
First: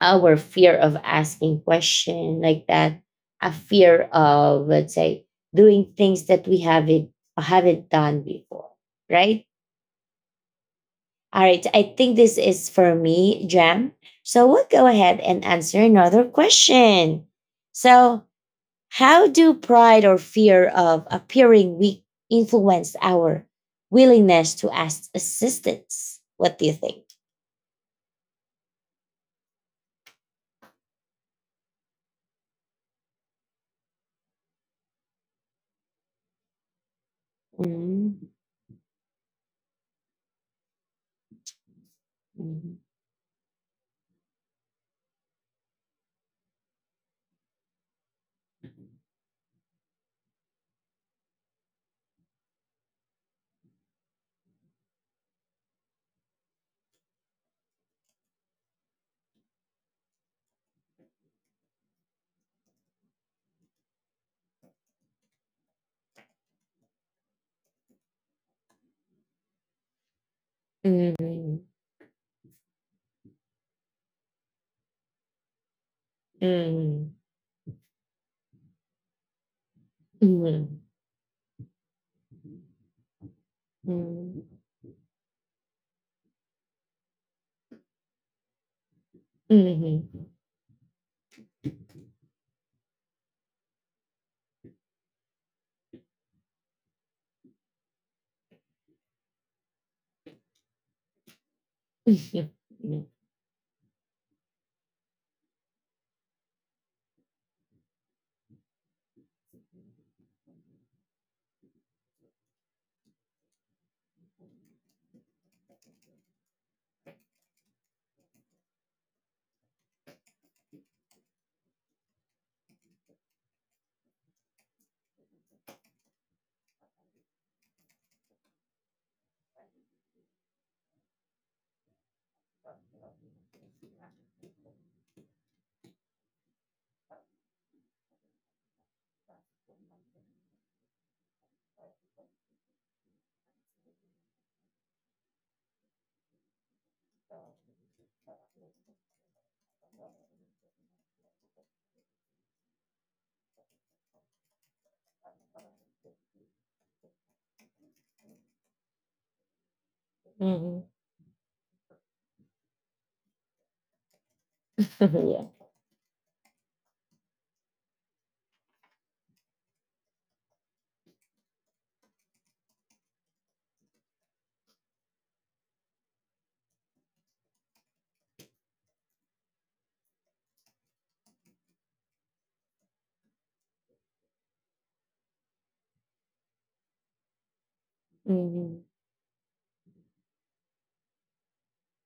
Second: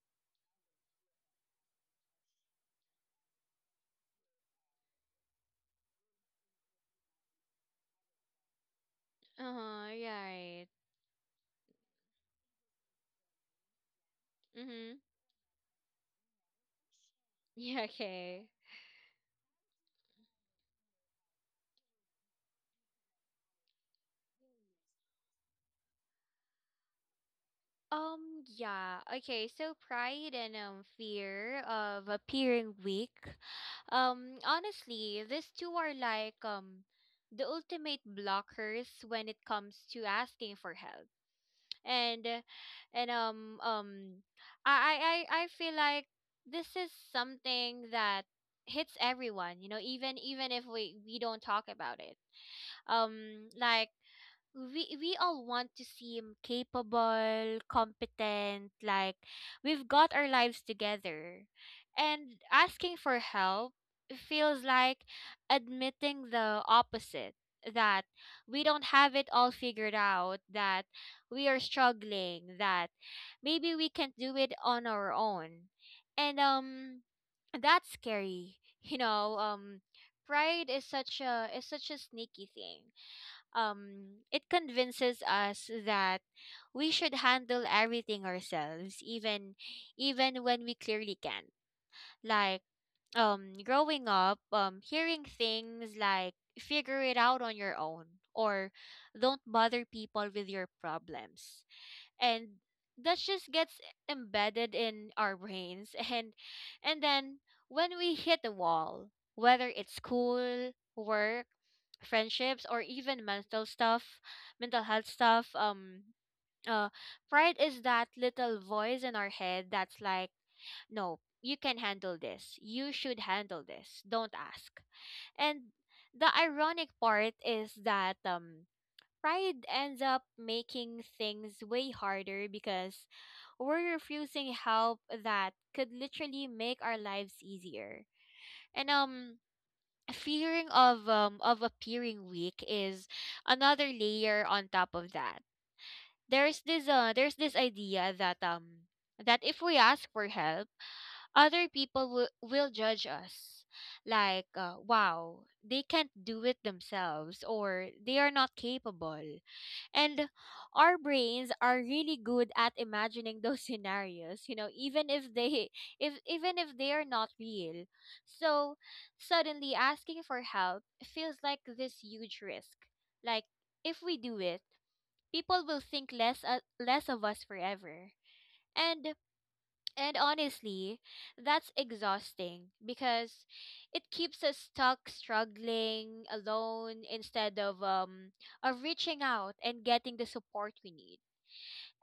Speaker 1: our fear of asking question like that, a fear of, let's say, doing things that we haven't haven't done before, right?
Speaker 2: Uh-huh. Yeah. Right.
Speaker 1: All right, I think this is for me, Jam. So we'll go
Speaker 2: Mhm.
Speaker 1: ahead and answer another question.
Speaker 2: Yeah,
Speaker 1: So,
Speaker 2: okay.
Speaker 1: how do pride or fear of appearing weak influence our willingness to ask assistance? What do you think?
Speaker 2: Um, yeah. Okay, so pride and um fear of appearing weak. Um, honestly, these two are like um the ultimate
Speaker 1: Mhm,
Speaker 2: blockers when it comes to asking for help. And uh,
Speaker 1: mhm,
Speaker 2: and um um I I I I feel like this is something that hits everyone, you know, even even if we we don't talk about it. Um like we we all want to seem capable, competent, like we've got our lives together. And asking for help feels like admitting the opposite, that we don't have it all figured out, that we are
Speaker 1: mhm,
Speaker 2: struggling, that maybe we can't do it on our own. And um
Speaker 1: mhm,
Speaker 2: that's scary. You know, um pride
Speaker 1: mhm,
Speaker 2: is such a is such a sneaky thing. Um, it convinces us that we should handle everything ourselves, even
Speaker 1: mhm, mhm,
Speaker 2: even when we clearly can't. Like, um, growing up, um, hearing things like "figure it out on your own," or "don't bother people with your problems."
Speaker 1: mhm,
Speaker 2: And
Speaker 1: mhm, yeah,
Speaker 2: that just gets embedded in our brains. and and then when we hit a wall, whether it's school work, friendships, or even mental stuff mental health stuff. um uh Pride is that little voice in our head that's like, "No, you can handle this. You should handle this. Don't ask." And the ironic part is that um pride ends up making things way harder because we're refusing help that could literally make our lives easier. And um fearing of um of appearing weak is another layer on top of that. There's this uh there's this idea that um that if we ask for help, other people will, will judge us. Like, uh, wow, they can't do it themselves, or they are not capable. And our brains are really good at imagining those scenarios, you know, even if they if even if they are not real. So suddenly asking for help feels like this huge risk. Like, if we do it, people will think less uh, less of us forever. And and honestly, that's exhausting because it keeps us stuck struggling alone instead of um
Speaker 1: mhm,
Speaker 2: of reaching out and getting the support we need.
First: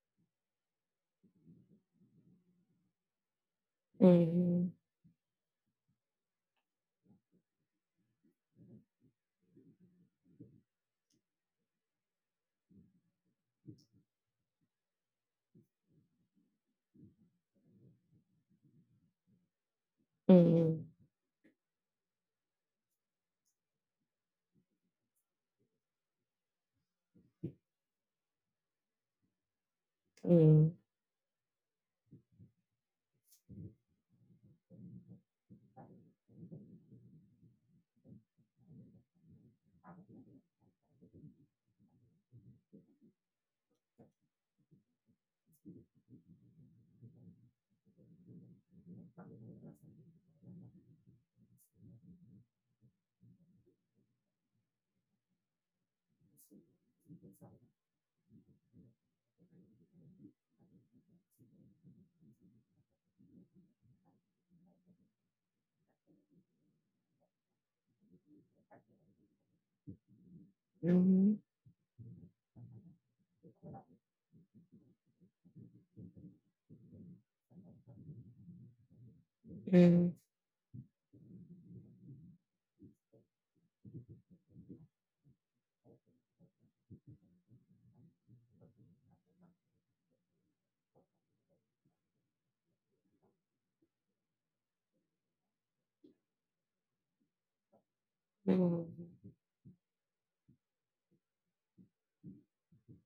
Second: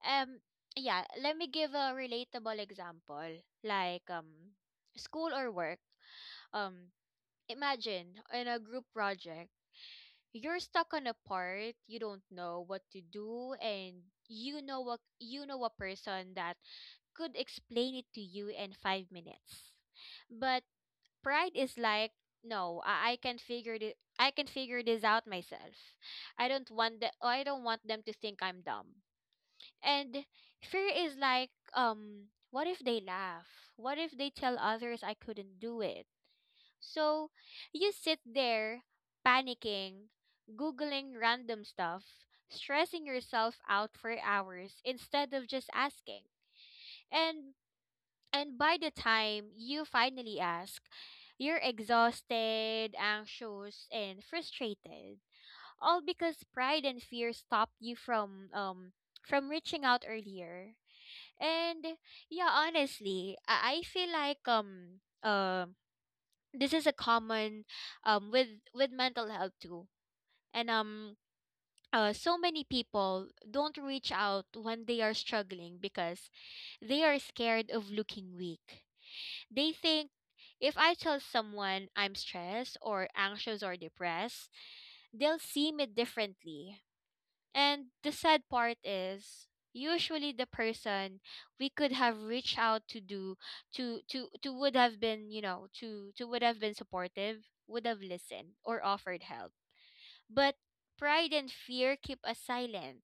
Speaker 2: Um, yeah, let me give a relatable example. Like, um
Speaker 1: mhm,
Speaker 2: school or work. Um Imagine in a group project, you're stuck on a part, you don't know what to do, and you know what you know a person that could explain it to you in five minutes. But
Speaker 1: mhm,
Speaker 2: pride is like, no, I, I can figure it I can figure this out myself. I don't want the, I don't want them to think I'm dumb. And
Speaker 1: mhm,
Speaker 2: fear is like, um, what if they laugh? What if they tell others I couldn't do it? So you sit there panicking, Googling random stuff, stressing yourself out for hours instead of just asking. And and by the time you finally ask, you're exhausted, anxious, and frustrated. All because pride and fear stopped you from um from reaching out earlier. And yeah, honestly, I, I feel like um uh, this is a common um with with mental health too. And um
Speaker 1: mhm,
Speaker 2: uh, so many people don't reach out when they are struggling because they are scared of looking weak. They think,
Speaker 1: mhm.
Speaker 2: if I tell someone I'm stressed or anxious or depressed, they'll see me differently. And the sad part is, usually the person we could have reached out to do to to to would have been, you know, to to would have been supportive, would have listened, or offered
Speaker 1: Mhm.
Speaker 2: help. But pride and fear keep us silent.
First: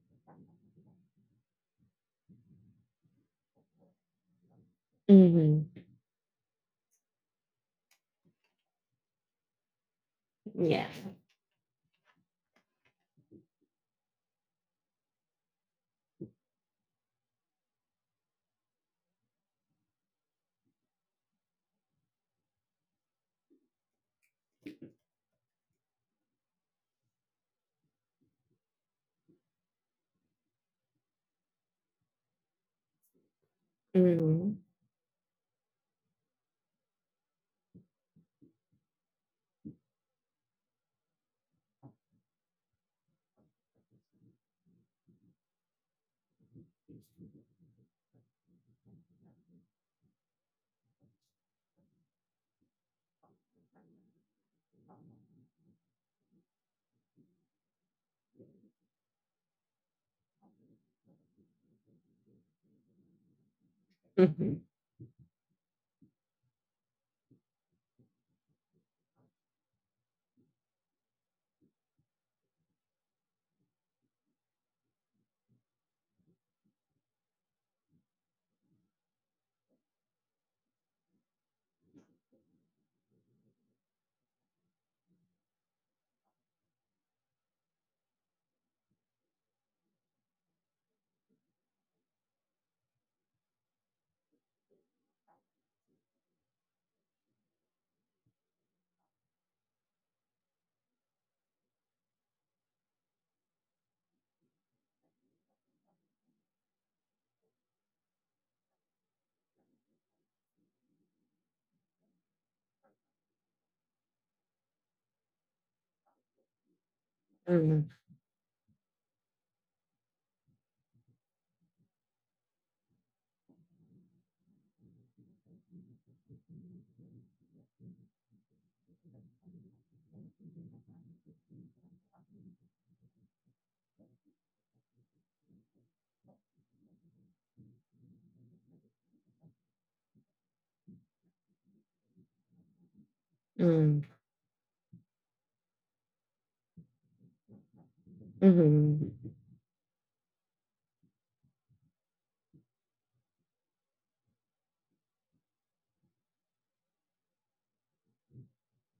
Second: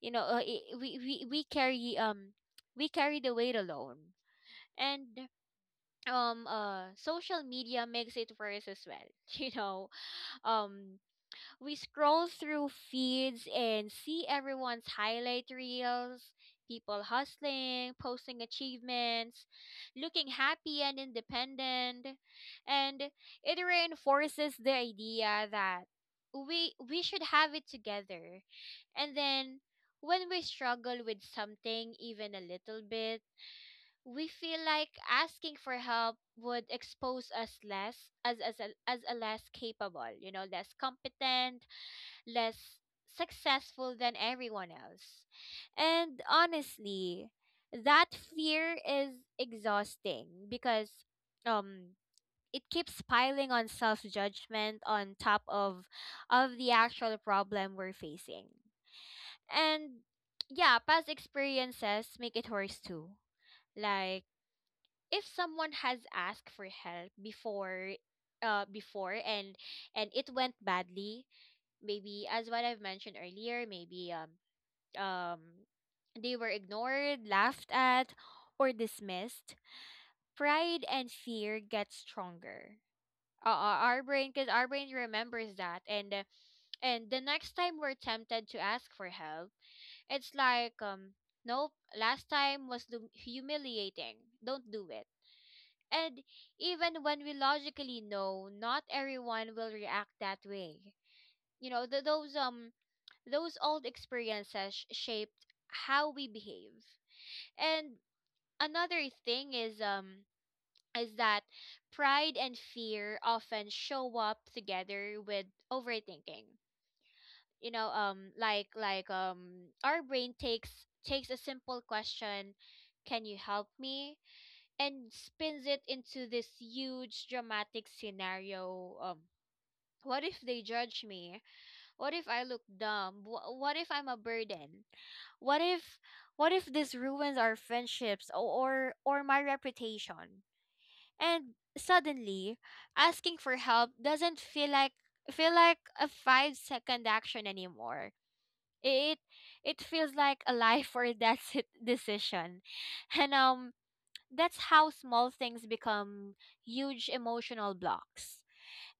Speaker 2: You know, uh, i- we we we carry um we carry the weight alone. And
Speaker 1: Mhm.
Speaker 2: um uh social media makes it worse as well. You know,
Speaker 1: Yeah.
Speaker 2: um we scroll through feeds and see everyone's highlight reels, people hustling, posting achievements, looking happy and independent. And it reinforces the idea that we we should have it together. And then when we struggle with something even a little bit, we feel
Speaker 1: Mhm.
Speaker 2: like asking for help would expose us less as as a, as a less capable, you know, less competent, less successful than everyone else. And honestly, that fear is exhausting because um it keeps piling on self-judgment on top of of the actual problem we're facing. And yeah, past experiences make it worse too. Like,
Speaker 1: Mhm.
Speaker 2: if someone has asked for help before uh before, and and it went badly, maybe as what I've mentioned earlier, maybe um um they were ignored, laughed at, or dismissed. Pride and fear get stronger. Uh, uh, our brain, because our brain remembers that, and uh, and the next time we're tempted to ask for help, it's like, um nope, last time was lu- humiliating. Don't do it. And even when we logically know, not everyone will react that way, you know, th- those um those old experiences shaped how we behave. And another thing is um is that pride and fear often show up together with overthinking. You know,
Speaker 1: Mhm.
Speaker 2: um like like um our brain takes takes a simple question, "Can you help me?" And spins it into this huge dramatic scenario. Um, what if they judge me? What if I look dumb? Wh- What if I'm a burden? What if what if this ruins our friendships, or or, or my reputation? And suddenly, asking for help
Speaker 1: Mhm.
Speaker 2: doesn't feel like feel like a five second action anymore. It
Speaker 1: Mhm.
Speaker 2: it feels like a life or death sit- decision. And um that's how small things become huge emotional blocks.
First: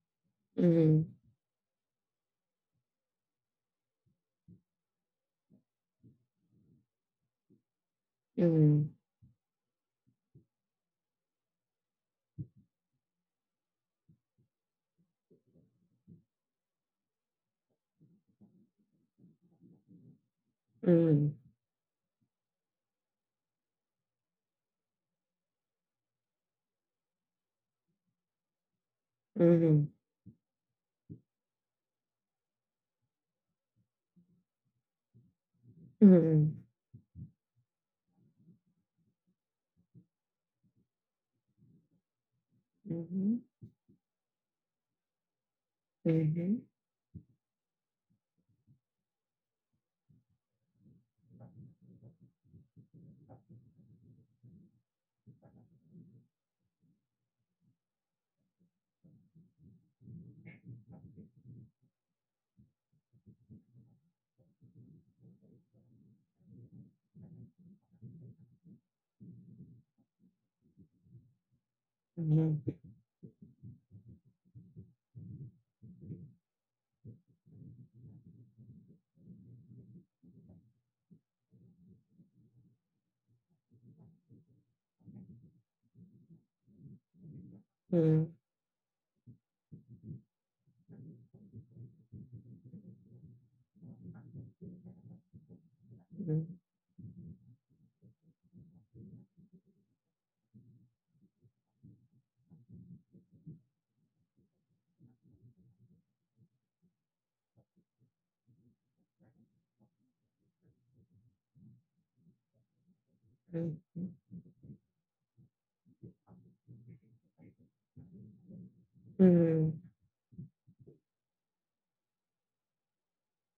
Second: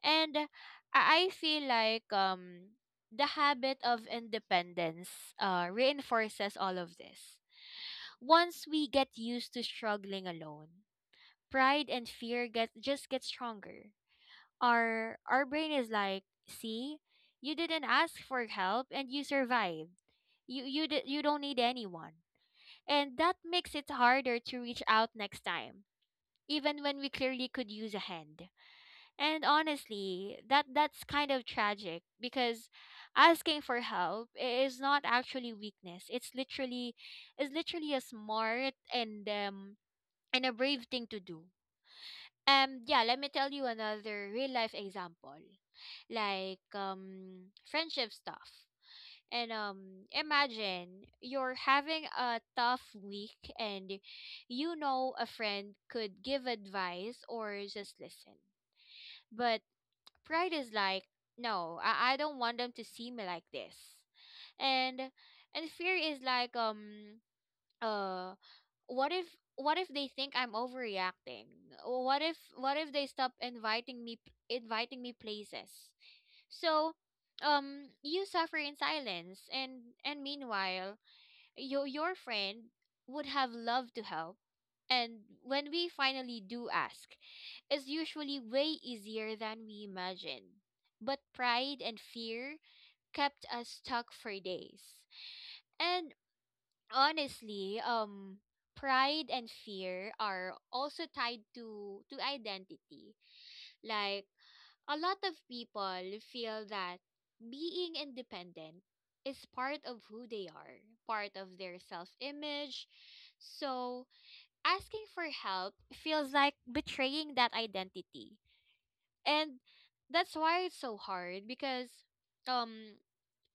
Speaker 2: And I
Speaker 1: Mhm.
Speaker 2: I feel like um the habit of independence uh, reinforces all of this. Once we get used to struggling alone, pride and fear get just get stronger. Our our brain is like, "See, you didn't ask for help and you survived. You you di- you
Speaker 1: Mhm.
Speaker 2: don't need anyone." And that makes it harder to reach out next time, even when we clearly could use a hand. And
Speaker 1: Mhm.
Speaker 2: honestly, that that's kind of tragic because asking for help i- is not actually weakness.
Speaker 1: Mhm. Mhm.
Speaker 2: It's
Speaker 1: Mhm.
Speaker 2: literally is literally a smart and um and a brave thing to do. Um, yeah, let me tell you another real life example, like, um, friendship stuff. And um, imagine you're having a tough week, and you know a friend could give advice or just listen. But pride is like, no, I, I don't want them to see me like this, and and fear is like, um uh what if what if they think I'm overreacting? What if what if they stop inviting me inviting me places? So, um you suffer in silence, and and meanwhile your your friend would have loved to help. And when we finally do ask, it's usually way easier than we imagined, but pride and fear kept us stuck for days. And honestly, um, pride and fear are also tied to to identity. Like, a lot of people feel that being independent is part of who they are, part of their self-image. So, asking for help feels like betraying that identity.
Speaker 1: Mhm. Mhm.
Speaker 2: And
Speaker 1: Mhm. Mhm.
Speaker 2: that's why it's so hard, because um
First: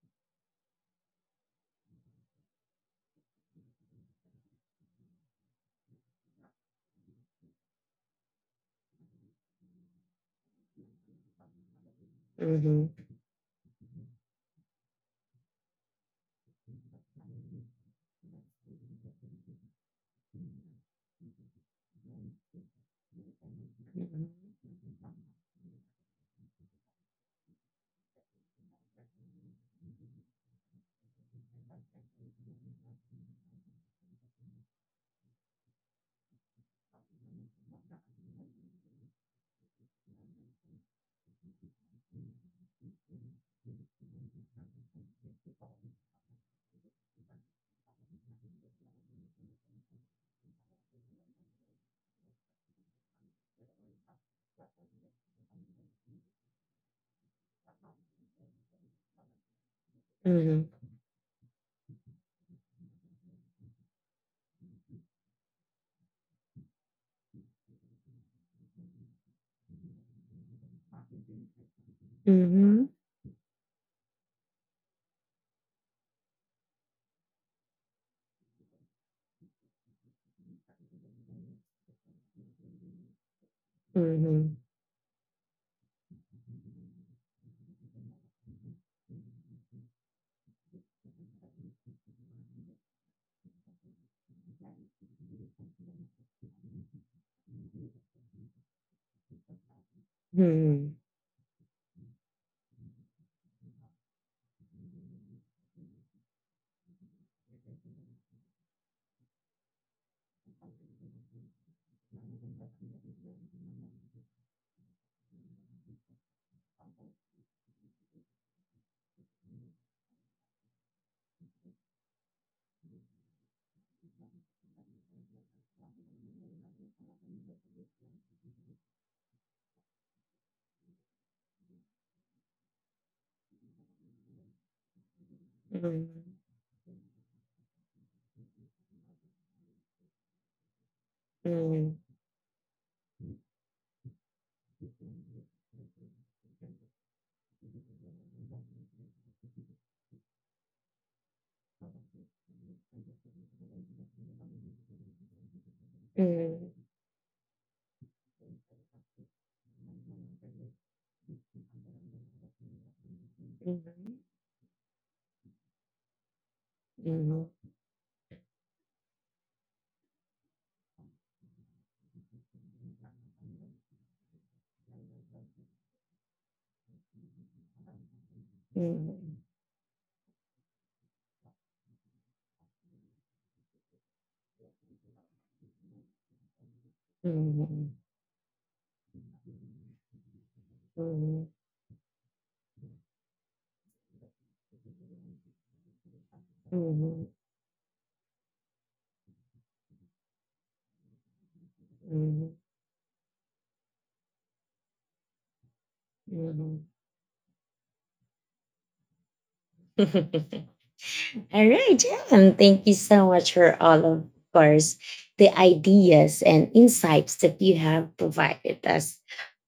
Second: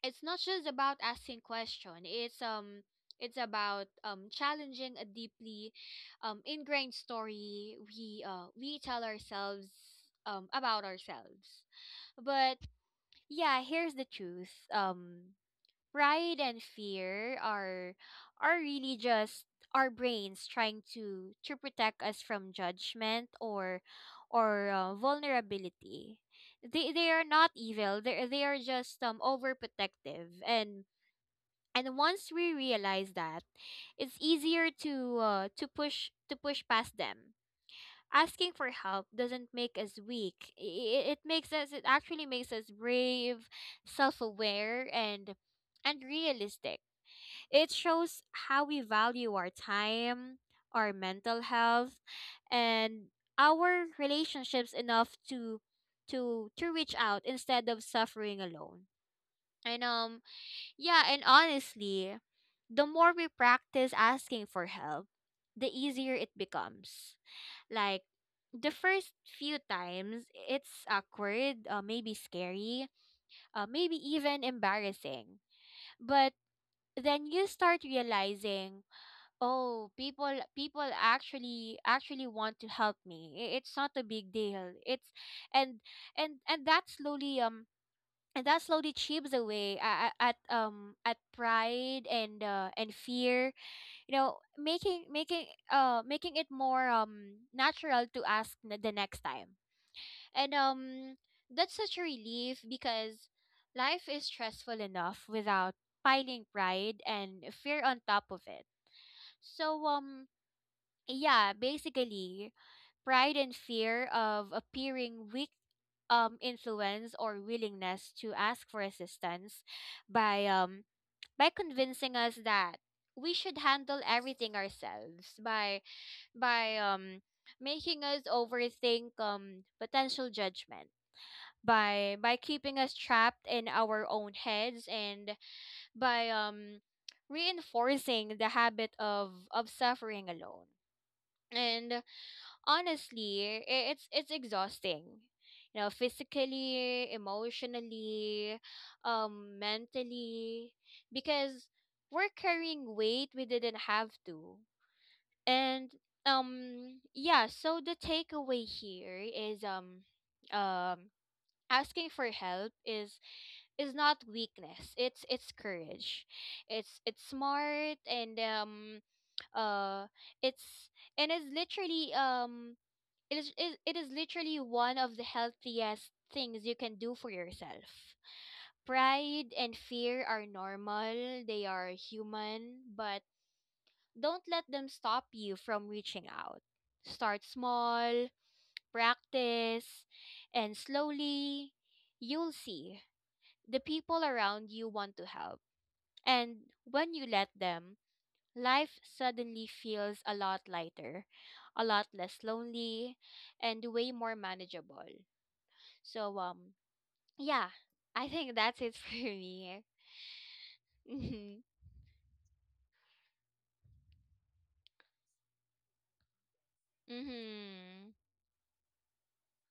Speaker 2: it's not just about asking question, it's um it's about um challenging a deeply um ingrained story we uh we tell ourselves um about ourselves. But
Speaker 1: Mhm.
Speaker 2: yeah, here's the truth. Um pride and fear are are really just our brains trying to to protect us from judgment, or or uh, vulnerability. They they are not evil, they they are just um overprotective. And and once we realize that, it's easier to uh, to push to push past them. Asking for help doesn't make us weak, it, it makes us it actually makes us brave, self-aware, and and realistic. It shows how we value our time, our mental health, and our relationships enough to to to reach out instead of suffering alone. And um
Speaker 1: Mhm. Mhm.
Speaker 2: yeah, and honestly, the more we practice asking for help, the easier it becomes. Like, the first few times, it's awkward, uh, maybe scary,
Speaker 1: Mhm.
Speaker 2: uh, maybe even embarrassing. But then you start realizing, oh, people, people actually actually want to help me. I- It's not a big
Speaker 1: Mhm.
Speaker 2: deal. It's, and and and that slowly um and that slowly chips away at, at um at pride and uh, and fear, you know making making uh making it more um natural to ask n- the next time. And
Speaker 1: Mhm.
Speaker 2: um That's such a relief, because life is stressful enough without piling pride and fear on top of it. So um yeah, basically, pride and fear of appearing weak um influence or willingness to ask for assistance by, um by convincing us that we should handle everything ourselves, by by um making us overthink um potential judgment, by by keeping us trapped in our own heads, and by um reinforcing the habit of of suffering alone. And honestly, i- it's it's exhausting, you know, physically, emotionally, um mentally, because we're carrying weight we didn't have to. And um Yeah, so the takeaway here is, um um asking for help is is not weakness, it's it's courage, it's
Speaker 1: Mhm. Mhm. Mhm.
Speaker 2: it's
Speaker 1: Mhm. Mhm.
Speaker 2: smart, and um uh it's and it's literally um it is it, it is literally one of the healthiest things you can do for yourself. Pride and fear are normal, they are human, but don't let them stop you from reaching out. Start small, practice, and slowly you'll see the people around you want to help. And when you let them, life suddenly feels a lot lighter, a lot less lonely, and way more manageable. So
Speaker 1: Mhm. Mhm.
Speaker 2: um
Speaker 1: Mhm.
Speaker 2: yeah, I think that's it for me.
Speaker 1: Mhm.
Speaker 2: Mhm.
Speaker 1: All right, yeah, and thank you so much for all of course the ideas and insights that you
Speaker 2: Mhm.
Speaker 1: have provided us.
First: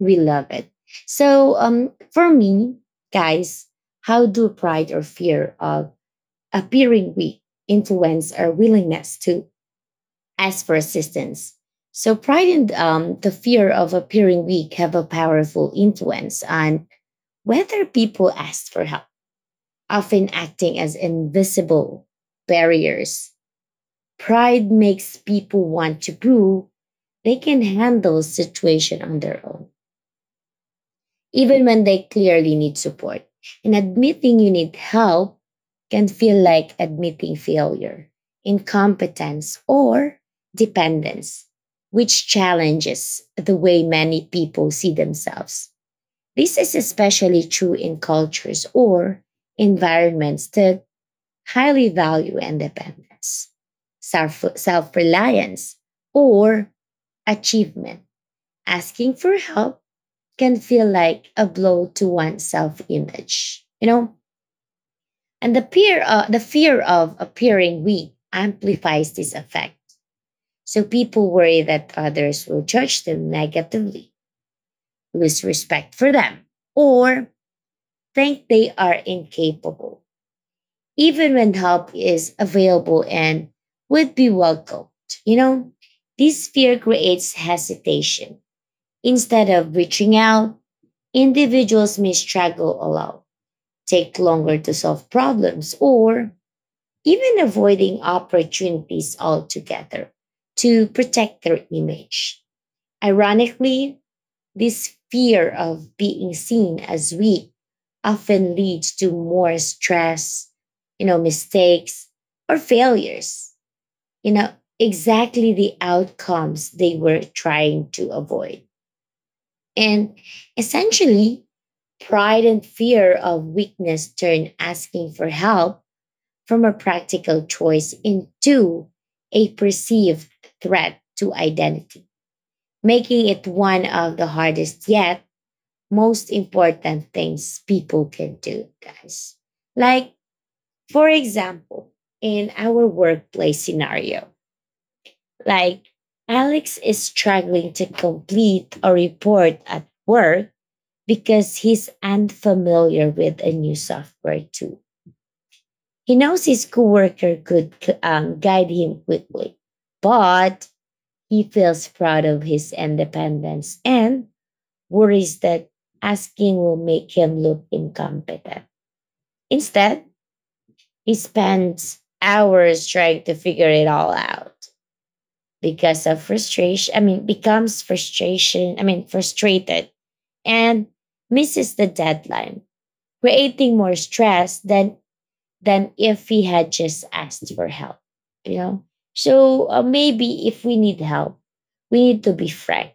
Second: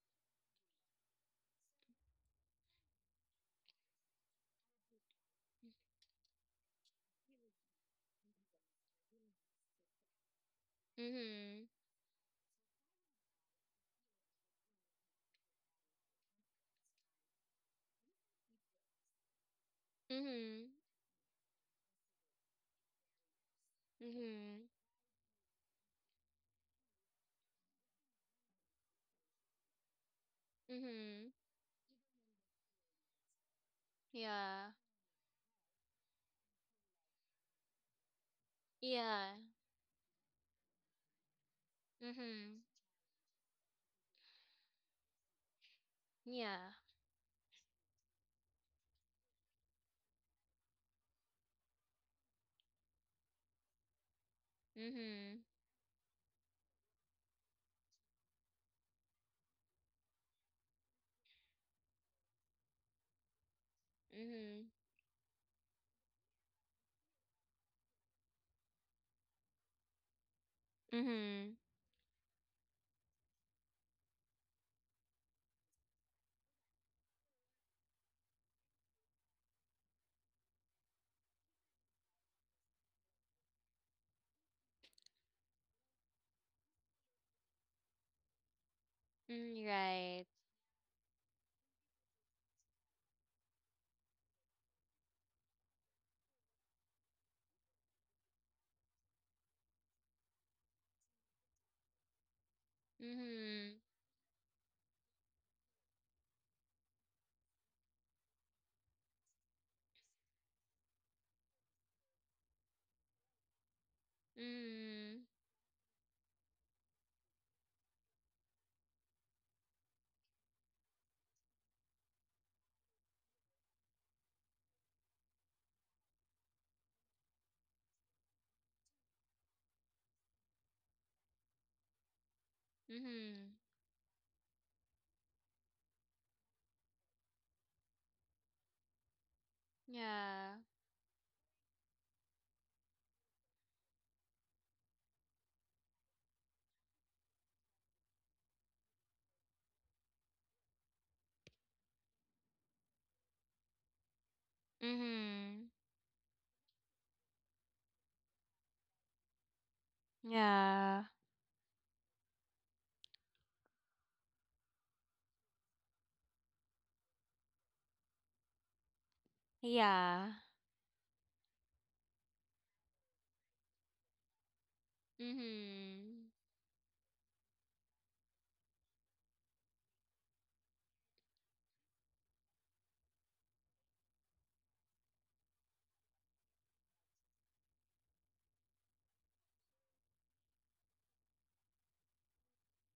Speaker 1: We love it. So, um, for me, guys, how do pride or fear of appearing weak influence our willingness to ask for assistance?
Speaker 2: Mhm.
Speaker 1: So, pride and um, the fear of appearing weak have a powerful influence on whether people ask for help, often
Speaker 2: Mhm.
Speaker 1: acting as invisible barriers.
Speaker 2: Mhm.
Speaker 1: Pride makes people want to prove they can handle situation on their own,
Speaker 2: Mhm.
Speaker 1: even when they clearly need support. And admitting you
Speaker 2: Yeah.
Speaker 1: need help can feel like admitting failure,
Speaker 2: Yeah.
Speaker 1: incompetence, or dependence, which
Speaker 2: Mhm.
Speaker 1: challenges the way many people see themselves. This is
Speaker 2: Yeah.
Speaker 1: especially true in cultures or environments that highly value independence, self self
Speaker 2: Mhm.
Speaker 1: reliance, or achievement. Asking for help can feel like a blow to one's self image, you know?
Speaker 2: Mhm.
Speaker 1: And the fear, uh, the fear of appearing weak amplifies this effect. So people
Speaker 2: Mhm.
Speaker 1: worry that others will judge them negatively, lose respect for them, or think they are incapable even when help is available and would be welcomed. You know, this fear creates hesitation. Instead
Speaker 2: Mhm.
Speaker 1: of reaching
Speaker 2: Right.
Speaker 1: out, individuals may struggle alone, take longer to solve problems, or even avoiding opportunities altogether to protect their image.
Speaker 2: Mhm.
Speaker 1: Ironically, this fear of being seen as weak often leads to more stress, you know, mistakes or failures, you know,
Speaker 2: Mhm.
Speaker 1: exactly the outcomes they were trying to avoid. And essentially, pride and fear of weakness turn asking for help from a practical choice into a perceived threat to identity, making it
Speaker 2: Mhm.
Speaker 1: one of the hardest yet most important things people can do, guys. Like,
Speaker 2: Yeah.
Speaker 1: for example, in our workplace scenario, like Alex is struggling to complete a report at work because he's unfamiliar with a new software tool.
Speaker 2: Mhm.
Speaker 1: He knows his coworker could um, guide him quickly, but
Speaker 2: Yeah.
Speaker 1: he feels proud of his independence and worries that asking will make him look incompetent. Instead,
Speaker 2: Yeah.
Speaker 1: he spends hours trying to figure it all out because of
Speaker 2: Mhm.
Speaker 1: frustration. I mean, becomes frustration. I mean, frustrated and misses the deadline, creating more stress than than if he had just asked for help. You know, so uh, maybe if we need help, we need to be frank.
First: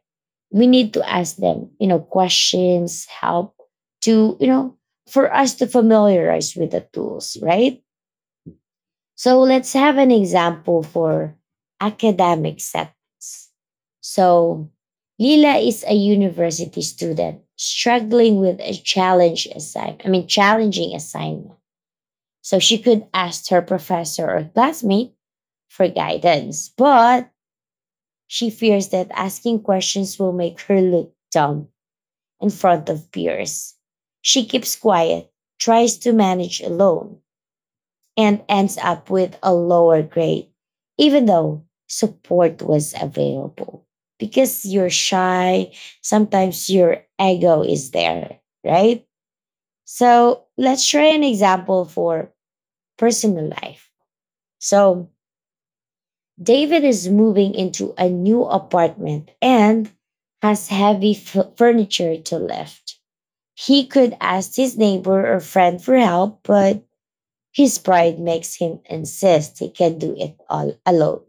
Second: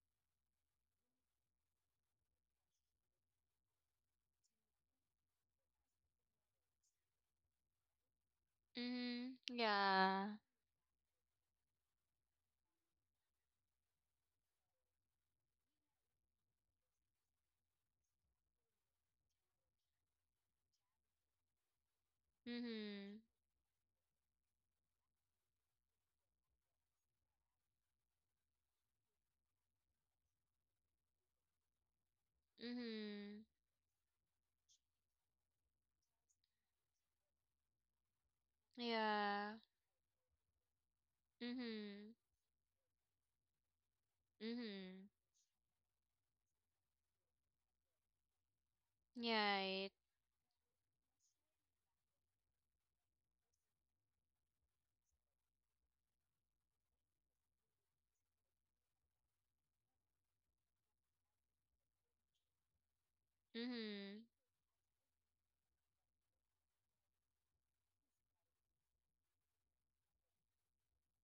Speaker 1: We need to ask them, you know, questions, help to, you know, for us to familiarize with the tools, right?
Speaker 2: Mhm.
Speaker 1: So let's have an
Speaker 2: Yeah.
Speaker 1: example for academic settings. So Lila is a university student struggling with a challenge assign I mean challenging assignment. So she could
Speaker 2: Mhm.
Speaker 1: ask her professor or classmate for guidance, but she fears that asking questions will make her look dumb in front of
Speaker 2: Mhm.
Speaker 1: peers. She keeps quiet, tries to manage alone, and ends up with a
Speaker 2: Yeah.
Speaker 1: lower grade, even though
Speaker 2: Mhm.
Speaker 1: support was available. Because you're
Speaker 2: Mhm.
Speaker 1: shy, sometimes your ego is there, right?
Speaker 2: Yeah. Right.
Speaker 1: So let's try an example for personal life. So David is moving into a new apartment and has heavy f- furniture to lift. He could
Speaker 2: Mhm.
Speaker 1: ask his neighbor or friend for help, but his pride makes him insist he can do it all alone.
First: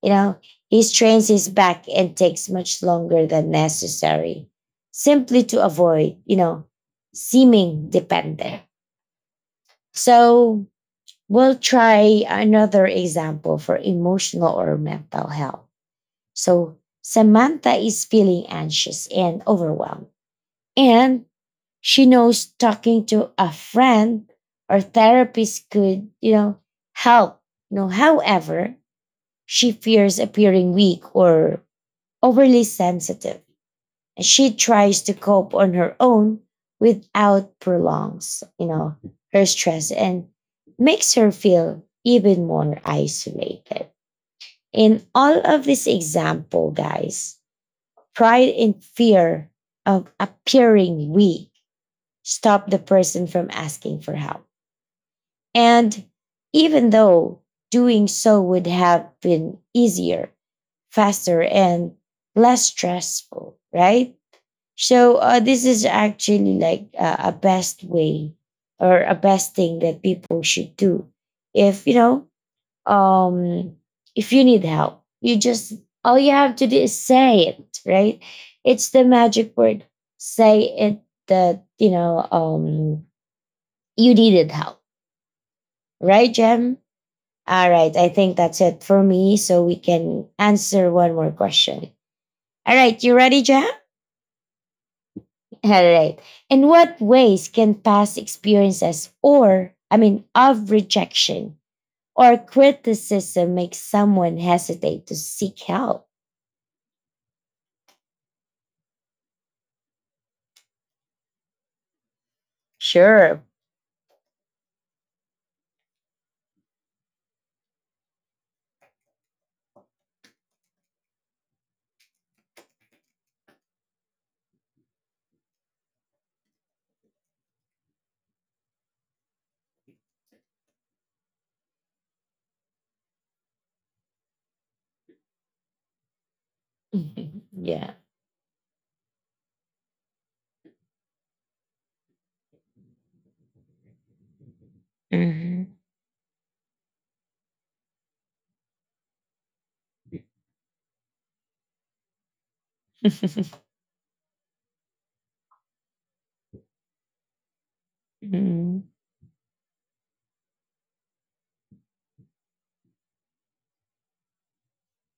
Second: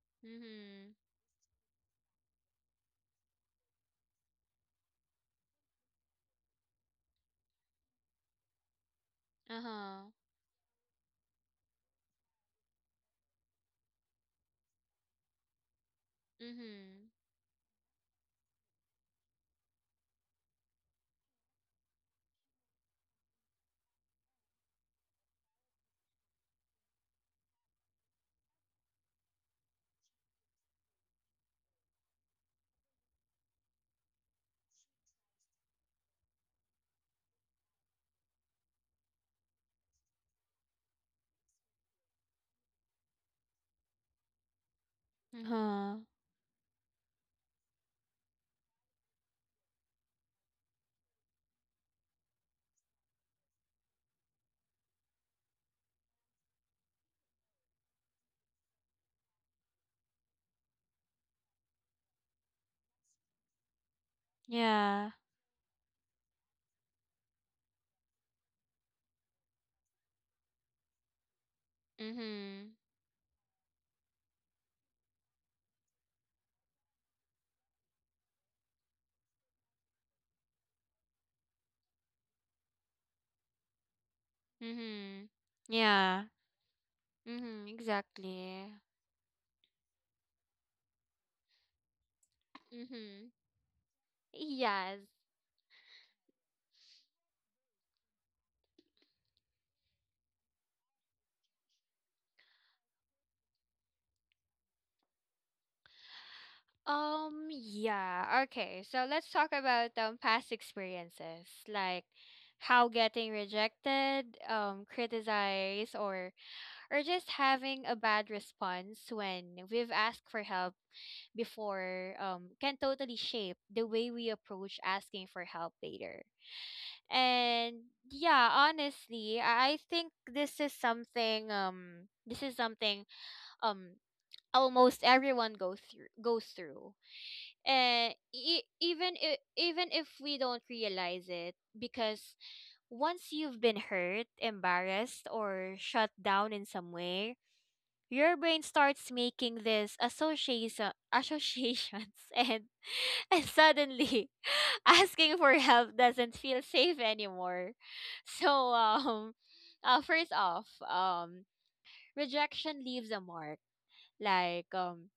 Speaker 1: You know, he
Speaker 2: Mhm.
Speaker 1: strains his back and takes much longer than necessary simply to avoid, you know, seeming dependent.
Speaker 2: Uh huh.
Speaker 1: So we'll try another example for emotional or mental health. So
Speaker 2: Mhm.
Speaker 1: Samantha is feeling anxious and overwhelmed. And she knows talking to a friend or therapist could, you know, help. You know, however, she fears appearing weak or overly sensitive. And she tries to cope on her own without prolongs, you know, her stress and makes her feel even more isolated. In all
Speaker 2: Uh
Speaker 1: of this
Speaker 2: huh.
Speaker 1: example, guys, pride and fear of appearing weak stop the person from asking for help. And even though doing so would have been easier, faster, and less stressful, right? So uh, this is actually like uh, a best way or a best thing that people should do. If you know,
Speaker 2: Mhm.
Speaker 1: um, if you need help, you just all you have to do is say it, right? It's the magic word. Say it that you know um you needed help,
Speaker 2: Mhm. Yeah.
Speaker 1: right, Jem? All
Speaker 2: Mhm.
Speaker 1: right, I think that's
Speaker 2: Exactly.
Speaker 1: it for me. So we can answer one more question. All right, you
Speaker 2: Mhm.
Speaker 1: ready, Jem?
Speaker 2: Yes.
Speaker 1: All right. In what ways can past experiences or, I mean, of rejection or criticism make someone hesitate to seek help?
Speaker 2: Um. Yeah. Okay. So let's talk about um past experiences, like how getting
Speaker 1: Sure.
Speaker 2: rejected, um, criticized, or or just having a bad response when we've asked for help before, um, can totally shape the way we approach asking for help later. And yeah, honestly, I I think this is something, um this is something um almost everyone goes through goes through.
Speaker 1: Mhm. Yeah.
Speaker 2: And e- even if, even if we don't realize it, because once you've been hurt, embarrassed,
Speaker 1: Mhm.
Speaker 2: or shut down in some way, your brain starts making these association associations and and suddenly asking for help doesn't feel safe anymore. so
Speaker 1: Mhm.
Speaker 2: um uh, First off, um rejection leaves a mark. Like, um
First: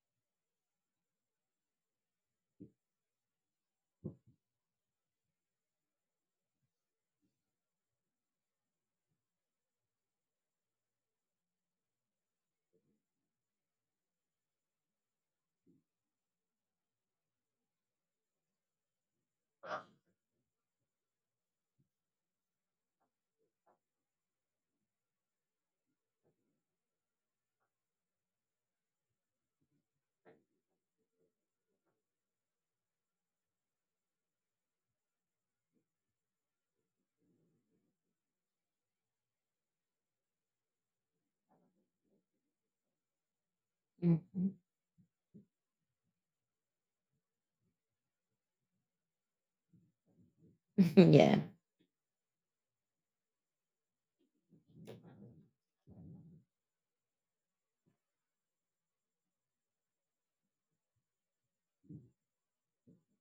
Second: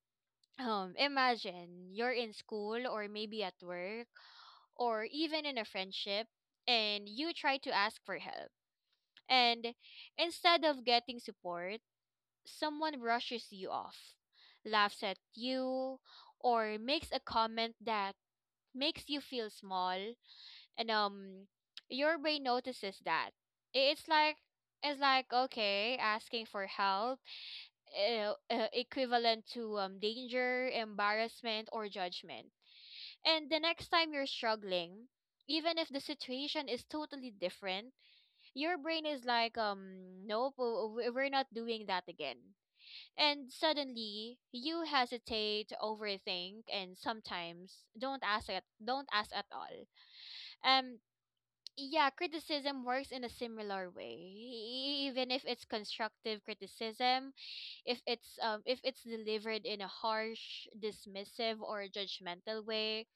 Speaker 2: um imagine you're in school, or maybe at work, or even in a friendship, and you try to ask for help, and instead of getting support, someone rushes you off, laughs at you, or makes a comment that makes you feel small. And um, your brain notices that. I- It's like, it's like okay, asking for help uh, uh, equivalent to um, danger, embarrassment, or judgment. And the next time you're struggling, even if the situation is totally different, your brain is like, um nope, w- w- we're not doing that again. And suddenly, you hesitate, overthink, and sometimes don't ask at don't ask at all. Um,
Speaker 1: Yeah.
Speaker 2: yeah, criticism works in a similar way. E- Even if it's constructive criticism, if it's, um if it's delivered in a harsh, dismissive, or judgmental way,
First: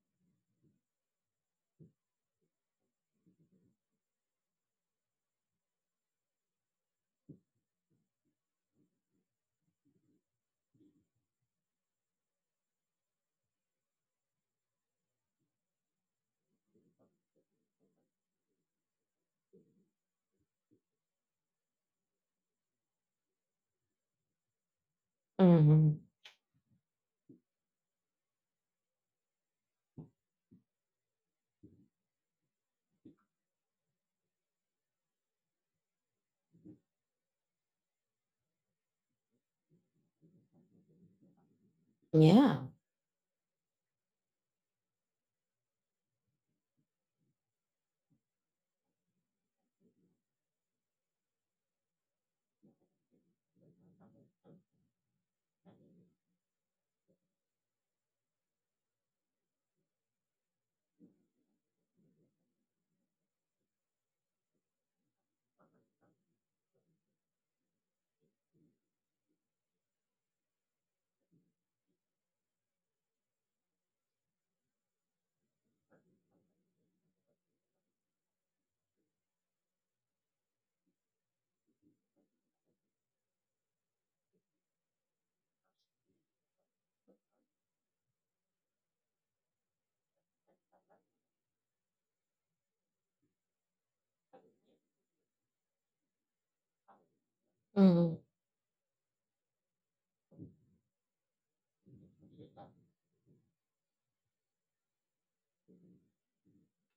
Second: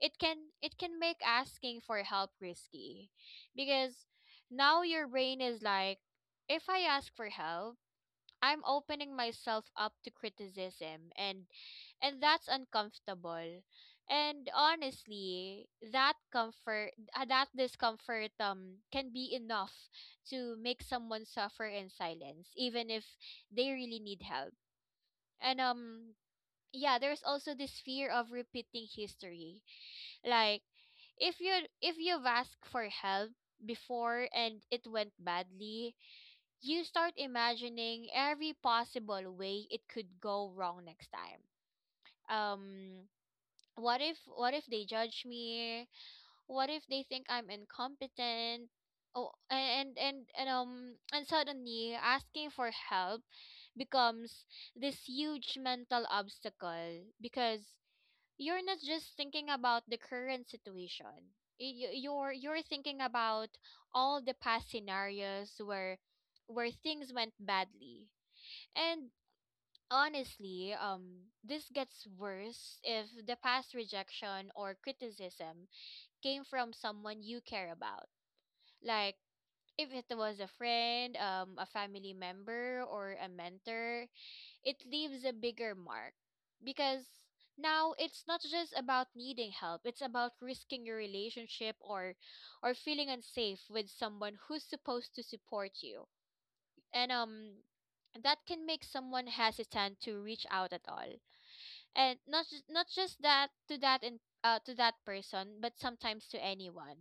Speaker 2: it can it can make asking for help risky, because now your brain is like, if I ask for help, I'm opening myself up to criticism, and and that's uncomfortable. And honestly, that comfort uh, that discomfort um can be enough to make someone suffer in silence, even if they really need help. And
Speaker 1: Mhm.
Speaker 2: um yeah, there's also this fear of repeating history. Like, if you if you've asked for help before and it went badly, you start imagining every possible way it could go wrong next time.
Speaker 1: Yeah.
Speaker 2: Um, what if, what if they judge me? What if they think I'm incompetent? Oh, and and and um and suddenly asking for help becomes this huge mental obstacle, because you're not just thinking about the current situation. Y- y- You're you're thinking about all the past scenarios where where things went badly. And honestly, um this gets worse if the past rejection or criticism came from someone you care about. Like, if it was a friend, um a family member, or a mentor, it leaves a bigger mark, because now it's not just about needing help, it's about risking your relationship, or or feeling unsafe with someone who's supposed to support you. And um
Speaker 1: Mhm.
Speaker 2: That can make someone hesitant to reach out at all, and not just, not just that to that in, uh, to that person, but sometimes to anyone.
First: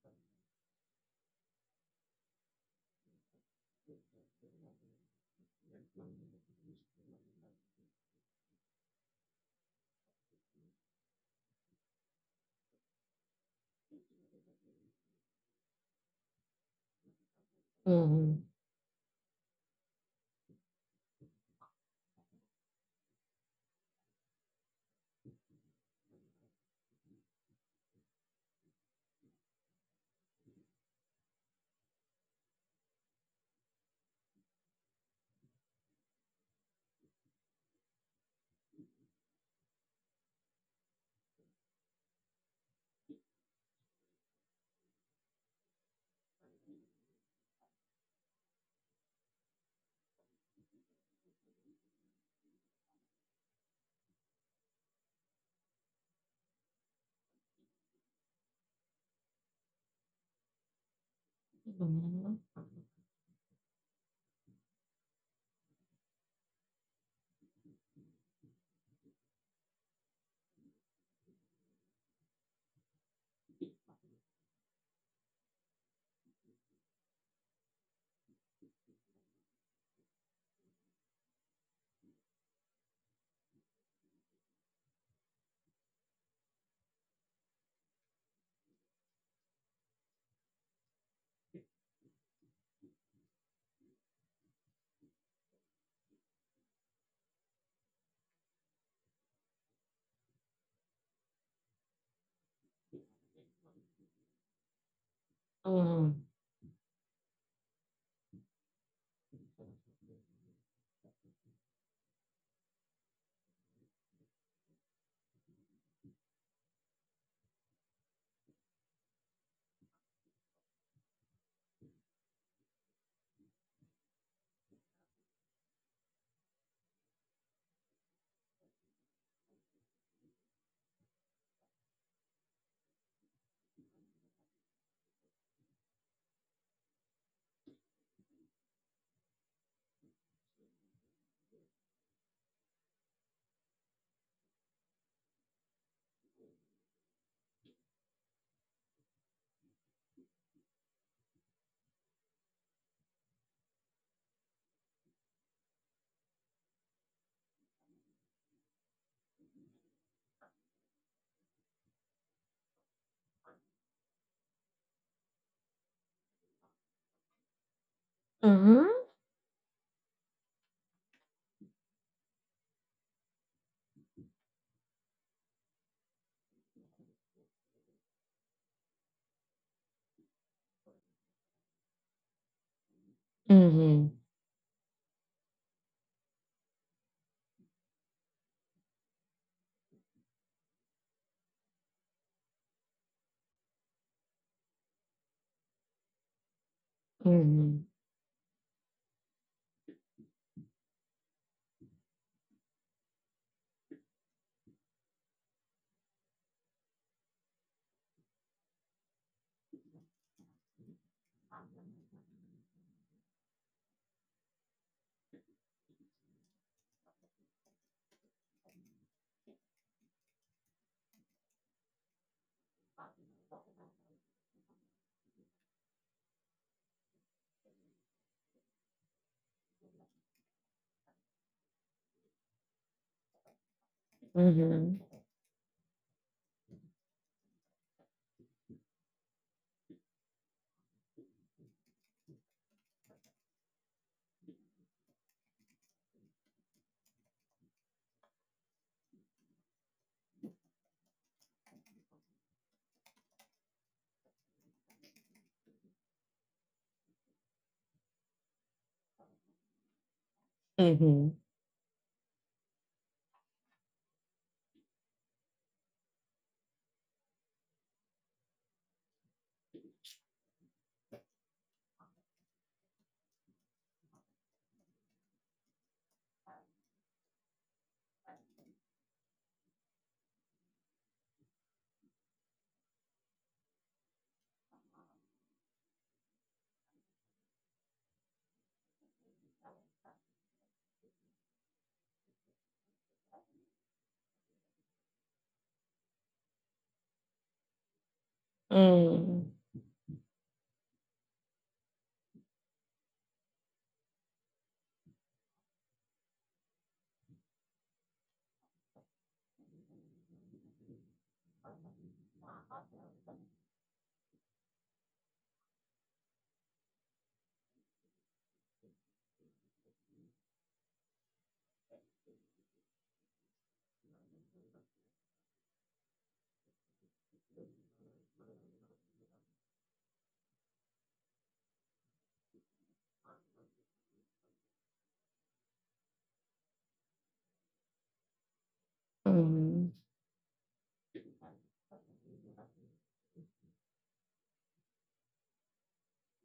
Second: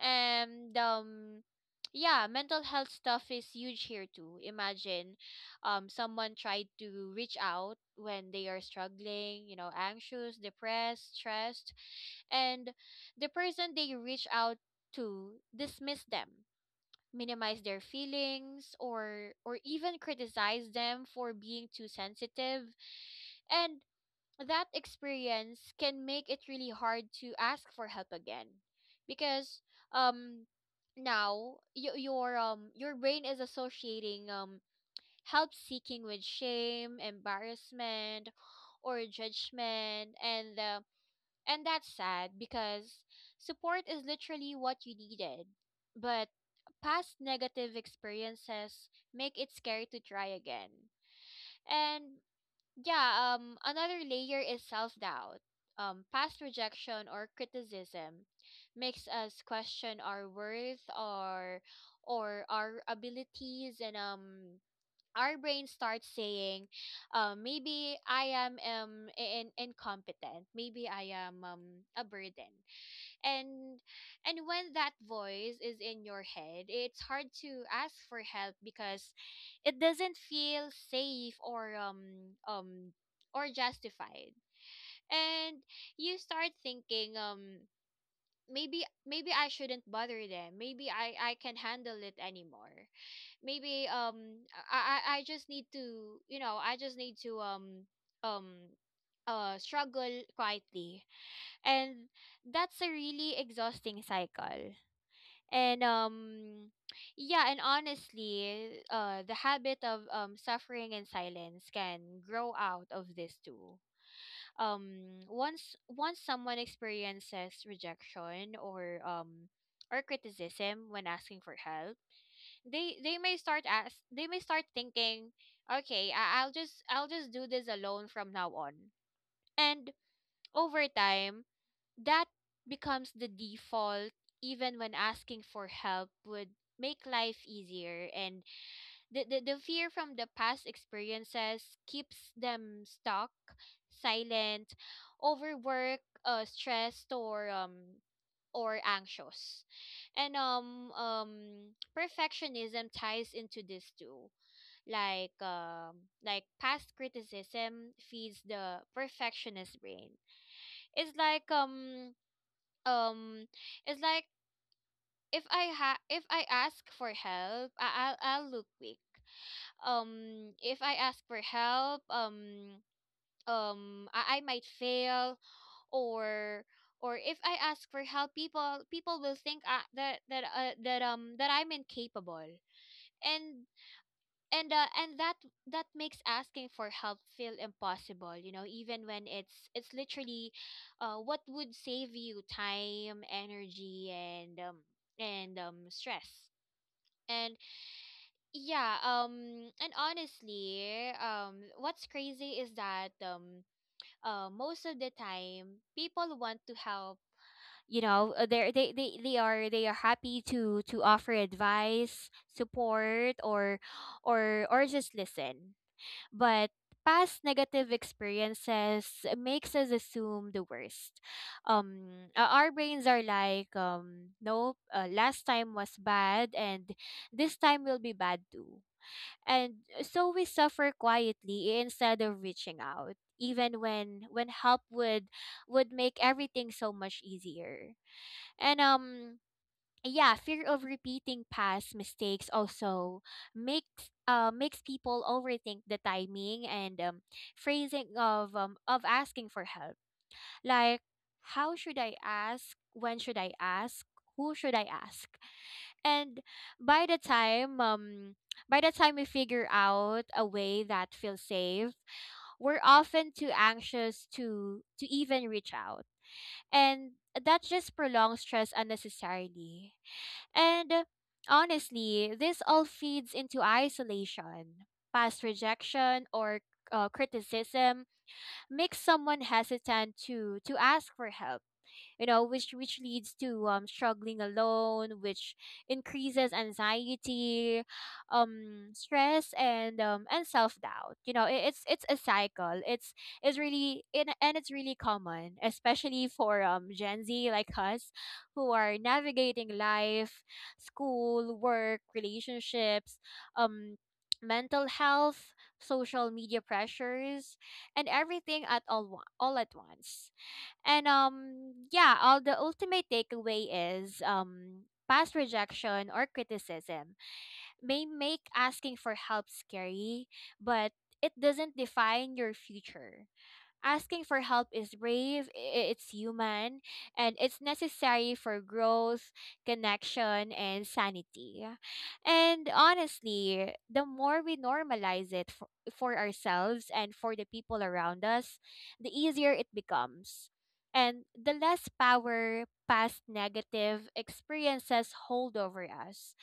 Speaker 2: And um Yeah, mental health stuff is huge here too. Imagine um someone tried to reach out when they are struggling, you know, anxious, depressed, stressed, and the person they reach out to dismiss them, minimize their
Speaker 1: Mhm.
Speaker 2: feelings, or or even criticize them for being too sensitive. And that experience can make it really hard to ask for help again, because um now y- your um your brain is associating um help seeking with shame, embarrassment, or judgment. And uh, and that's sad, because support is literally what you needed, but past negative experiences make it scary to try again. And. Yeah, um, another layer is self doubt. Um, past rejection or criticism makes us question our worth, or
Speaker 1: Mhm.
Speaker 2: or our abilities. And um our brain starts saying, "Uh, Maybe I am um in- incompetent. Maybe I am um a burden." And and when that voice is in your head, it's hard to ask for help, because it doesn't feel safe, or um um or justified. And you start thinking, um maybe maybe I shouldn't bother them. Maybe i I can handle it anymore. Maybe um i i I just need to, you know i just need to um um uh struggle quietly. And that's a really exhausting cycle. And
Speaker 1: Mhm.
Speaker 2: um Yeah, and honestly, uh the habit of um suffering in silence can grow out of this too. Um once once someone experiences rejection, or um or criticism, when asking for help, they they may start ask they may start thinking, okay, I, i'll just I'll just do this alone from now on. And over time, that becomes the default, even when asking for help would make life easier. And the, the, the fear from the past experiences keeps them stuck, silent, overwork, uh, stressed, or um or anxious. And um um Perfectionism ties into this too. Like, um like past criticism feeds the perfectionist brain. It's like, um um it's like if I ha if I ask for help, I I'll, I'll look
Speaker 1: Mhm.
Speaker 2: weak. Um, if I ask for help, um, um, I, I might fail, or or if I ask for help, people people will think, uh, that that uh, that um that I'm incapable. And
Speaker 1: Mhm.
Speaker 2: and uh, and that that makes asking for help feel impossible, you know, even when it's it's literally uh, what would save you time, energy, and um, and um, stress. And
Speaker 1: Mhm.
Speaker 2: Yeah, um and honestly, um what's crazy is that, um uh, most of the time people want to help, you know. uh, they're, they they they are they are happy to to offer advice, support, or or or just listen. But past negative experiences makes us assume the worst. Um uh, our brains are like, um nope, uh, last time was bad and this time will be bad too. And so we suffer quietly instead of reaching out, even when when help
Speaker 1: Mhm.
Speaker 2: would would make everything so much easier. And um Yeah, fear of repeating past mistakes also makes uh makes people overthink the timing and, um, phrasing of, um, of asking for help. Like, how should I ask, when should I ask, who should I ask? And by the time um by the time we figure out a way that
Speaker 1: Mhm.
Speaker 2: feels safe, we're often too anxious to to even reach out, and that just prolongs stress unnecessarily. And uh, honestly, this all feeds into isolation. Past rejection, or uh, criticism, makes someone hesitant to to ask for help, you know, which which leads to um struggling alone, which increases anxiety, um stress, and um and self-doubt. You know, it, it's it's a cycle. It's it's really and and it's really common, especially for um gen z like us, who are
Speaker 1: Mhm.
Speaker 2: navigating life, school, work, relationships, um mental health, social media pressures, and everything at all wa- all at once. And um yeah, all the ultimate takeaway is, um past rejection or criticism may make asking for help scary, but it doesn't define your future. Asking for help is brave, i- it's human, and it's necessary for growth, connection, and sanity. And honestly, the more we normalize it for, for ourselves and for the people around us, the easier it
Speaker 1: Mhm.
Speaker 2: becomes. And the less power past negative experiences hold over us.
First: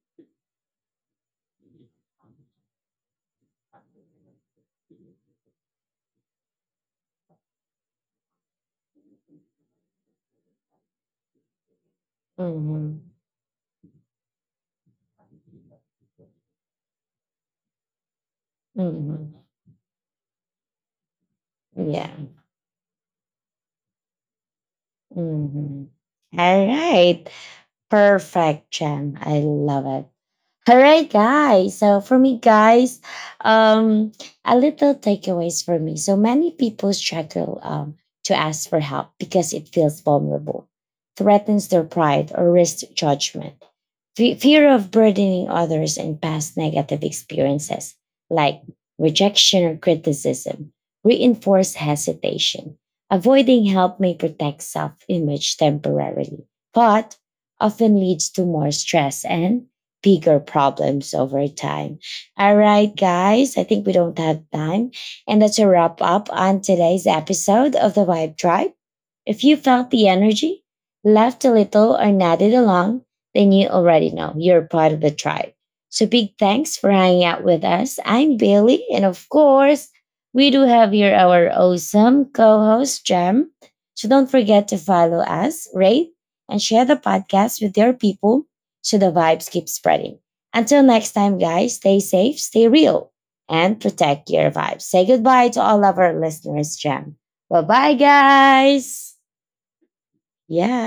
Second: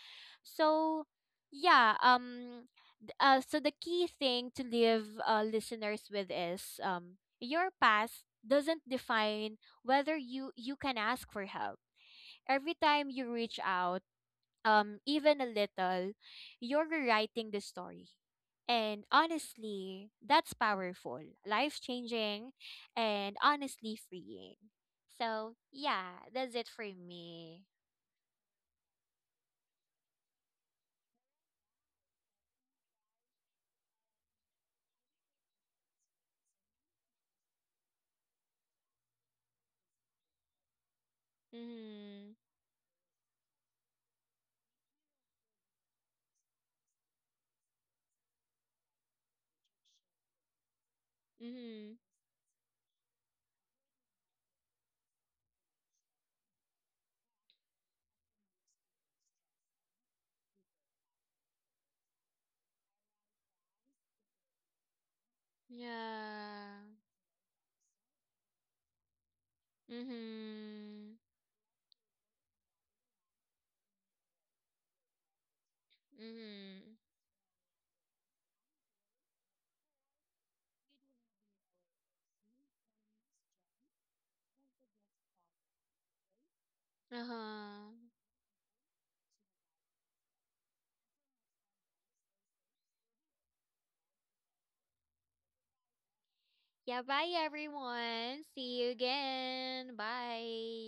Speaker 2: So, yeah, um, th- uh, so the key thing to leave, uh, listeners, with is, um, your past doesn't define whether you you can ask for help. Every time
Speaker 1: Mhm.
Speaker 2: you reach out, um even a little, you're rewriting the story. And
Speaker 1: Mhm.
Speaker 2: honestly, that's powerful,
Speaker 1: Yeah.
Speaker 2: life-changing, and honestly freeing. So,
Speaker 1: Mhm.
Speaker 2: yeah, that's
Speaker 1: All
Speaker 2: it for
Speaker 1: right.
Speaker 2: me.
Speaker 1: Perfect, Jem. I love it. All right, guys. So for me, guys, um, a little takeaways for me. So many people struggle um, to ask for help because it feels vulnerable, threatens their pride,
Speaker 2: Mhm.
Speaker 1: or risks judgment. Fe- Fear of burdening others and past negative experiences like rejection or criticism reinforce
Speaker 2: Mhm.
Speaker 1: hesitation. Avoiding help may protect self image temporarily, but often leads to more stress and bigger problems over time. All right, guys, I think we don't have time. And that's a wrap up on
Speaker 2: Yeah.
Speaker 1: today's episode of the Vibe Tribe. If you felt the energy,
Speaker 2: Mhm.
Speaker 1: laughed a little, or nodded along, then you already know you're part of the tribe. So big thanks for
Speaker 2: Mhm.
Speaker 1: hanging out with us. I'm Bailey, and of course, we do have here our awesome co-host Jem. So don't forget to follow us, rate, and share the podcast with
Speaker 2: Uh-huh.
Speaker 1: your people so the vibes keep spreading. Until next time, guys, stay safe, stay real, and protect your vibes. Say goodbye to all of our listeners,
Speaker 2: Yeah,
Speaker 1: Jem.
Speaker 2: bye
Speaker 1: Bye bye,
Speaker 2: everyone. See you
Speaker 1: guys.
Speaker 2: again.
Speaker 1: Yeah.
Speaker 2: Bye.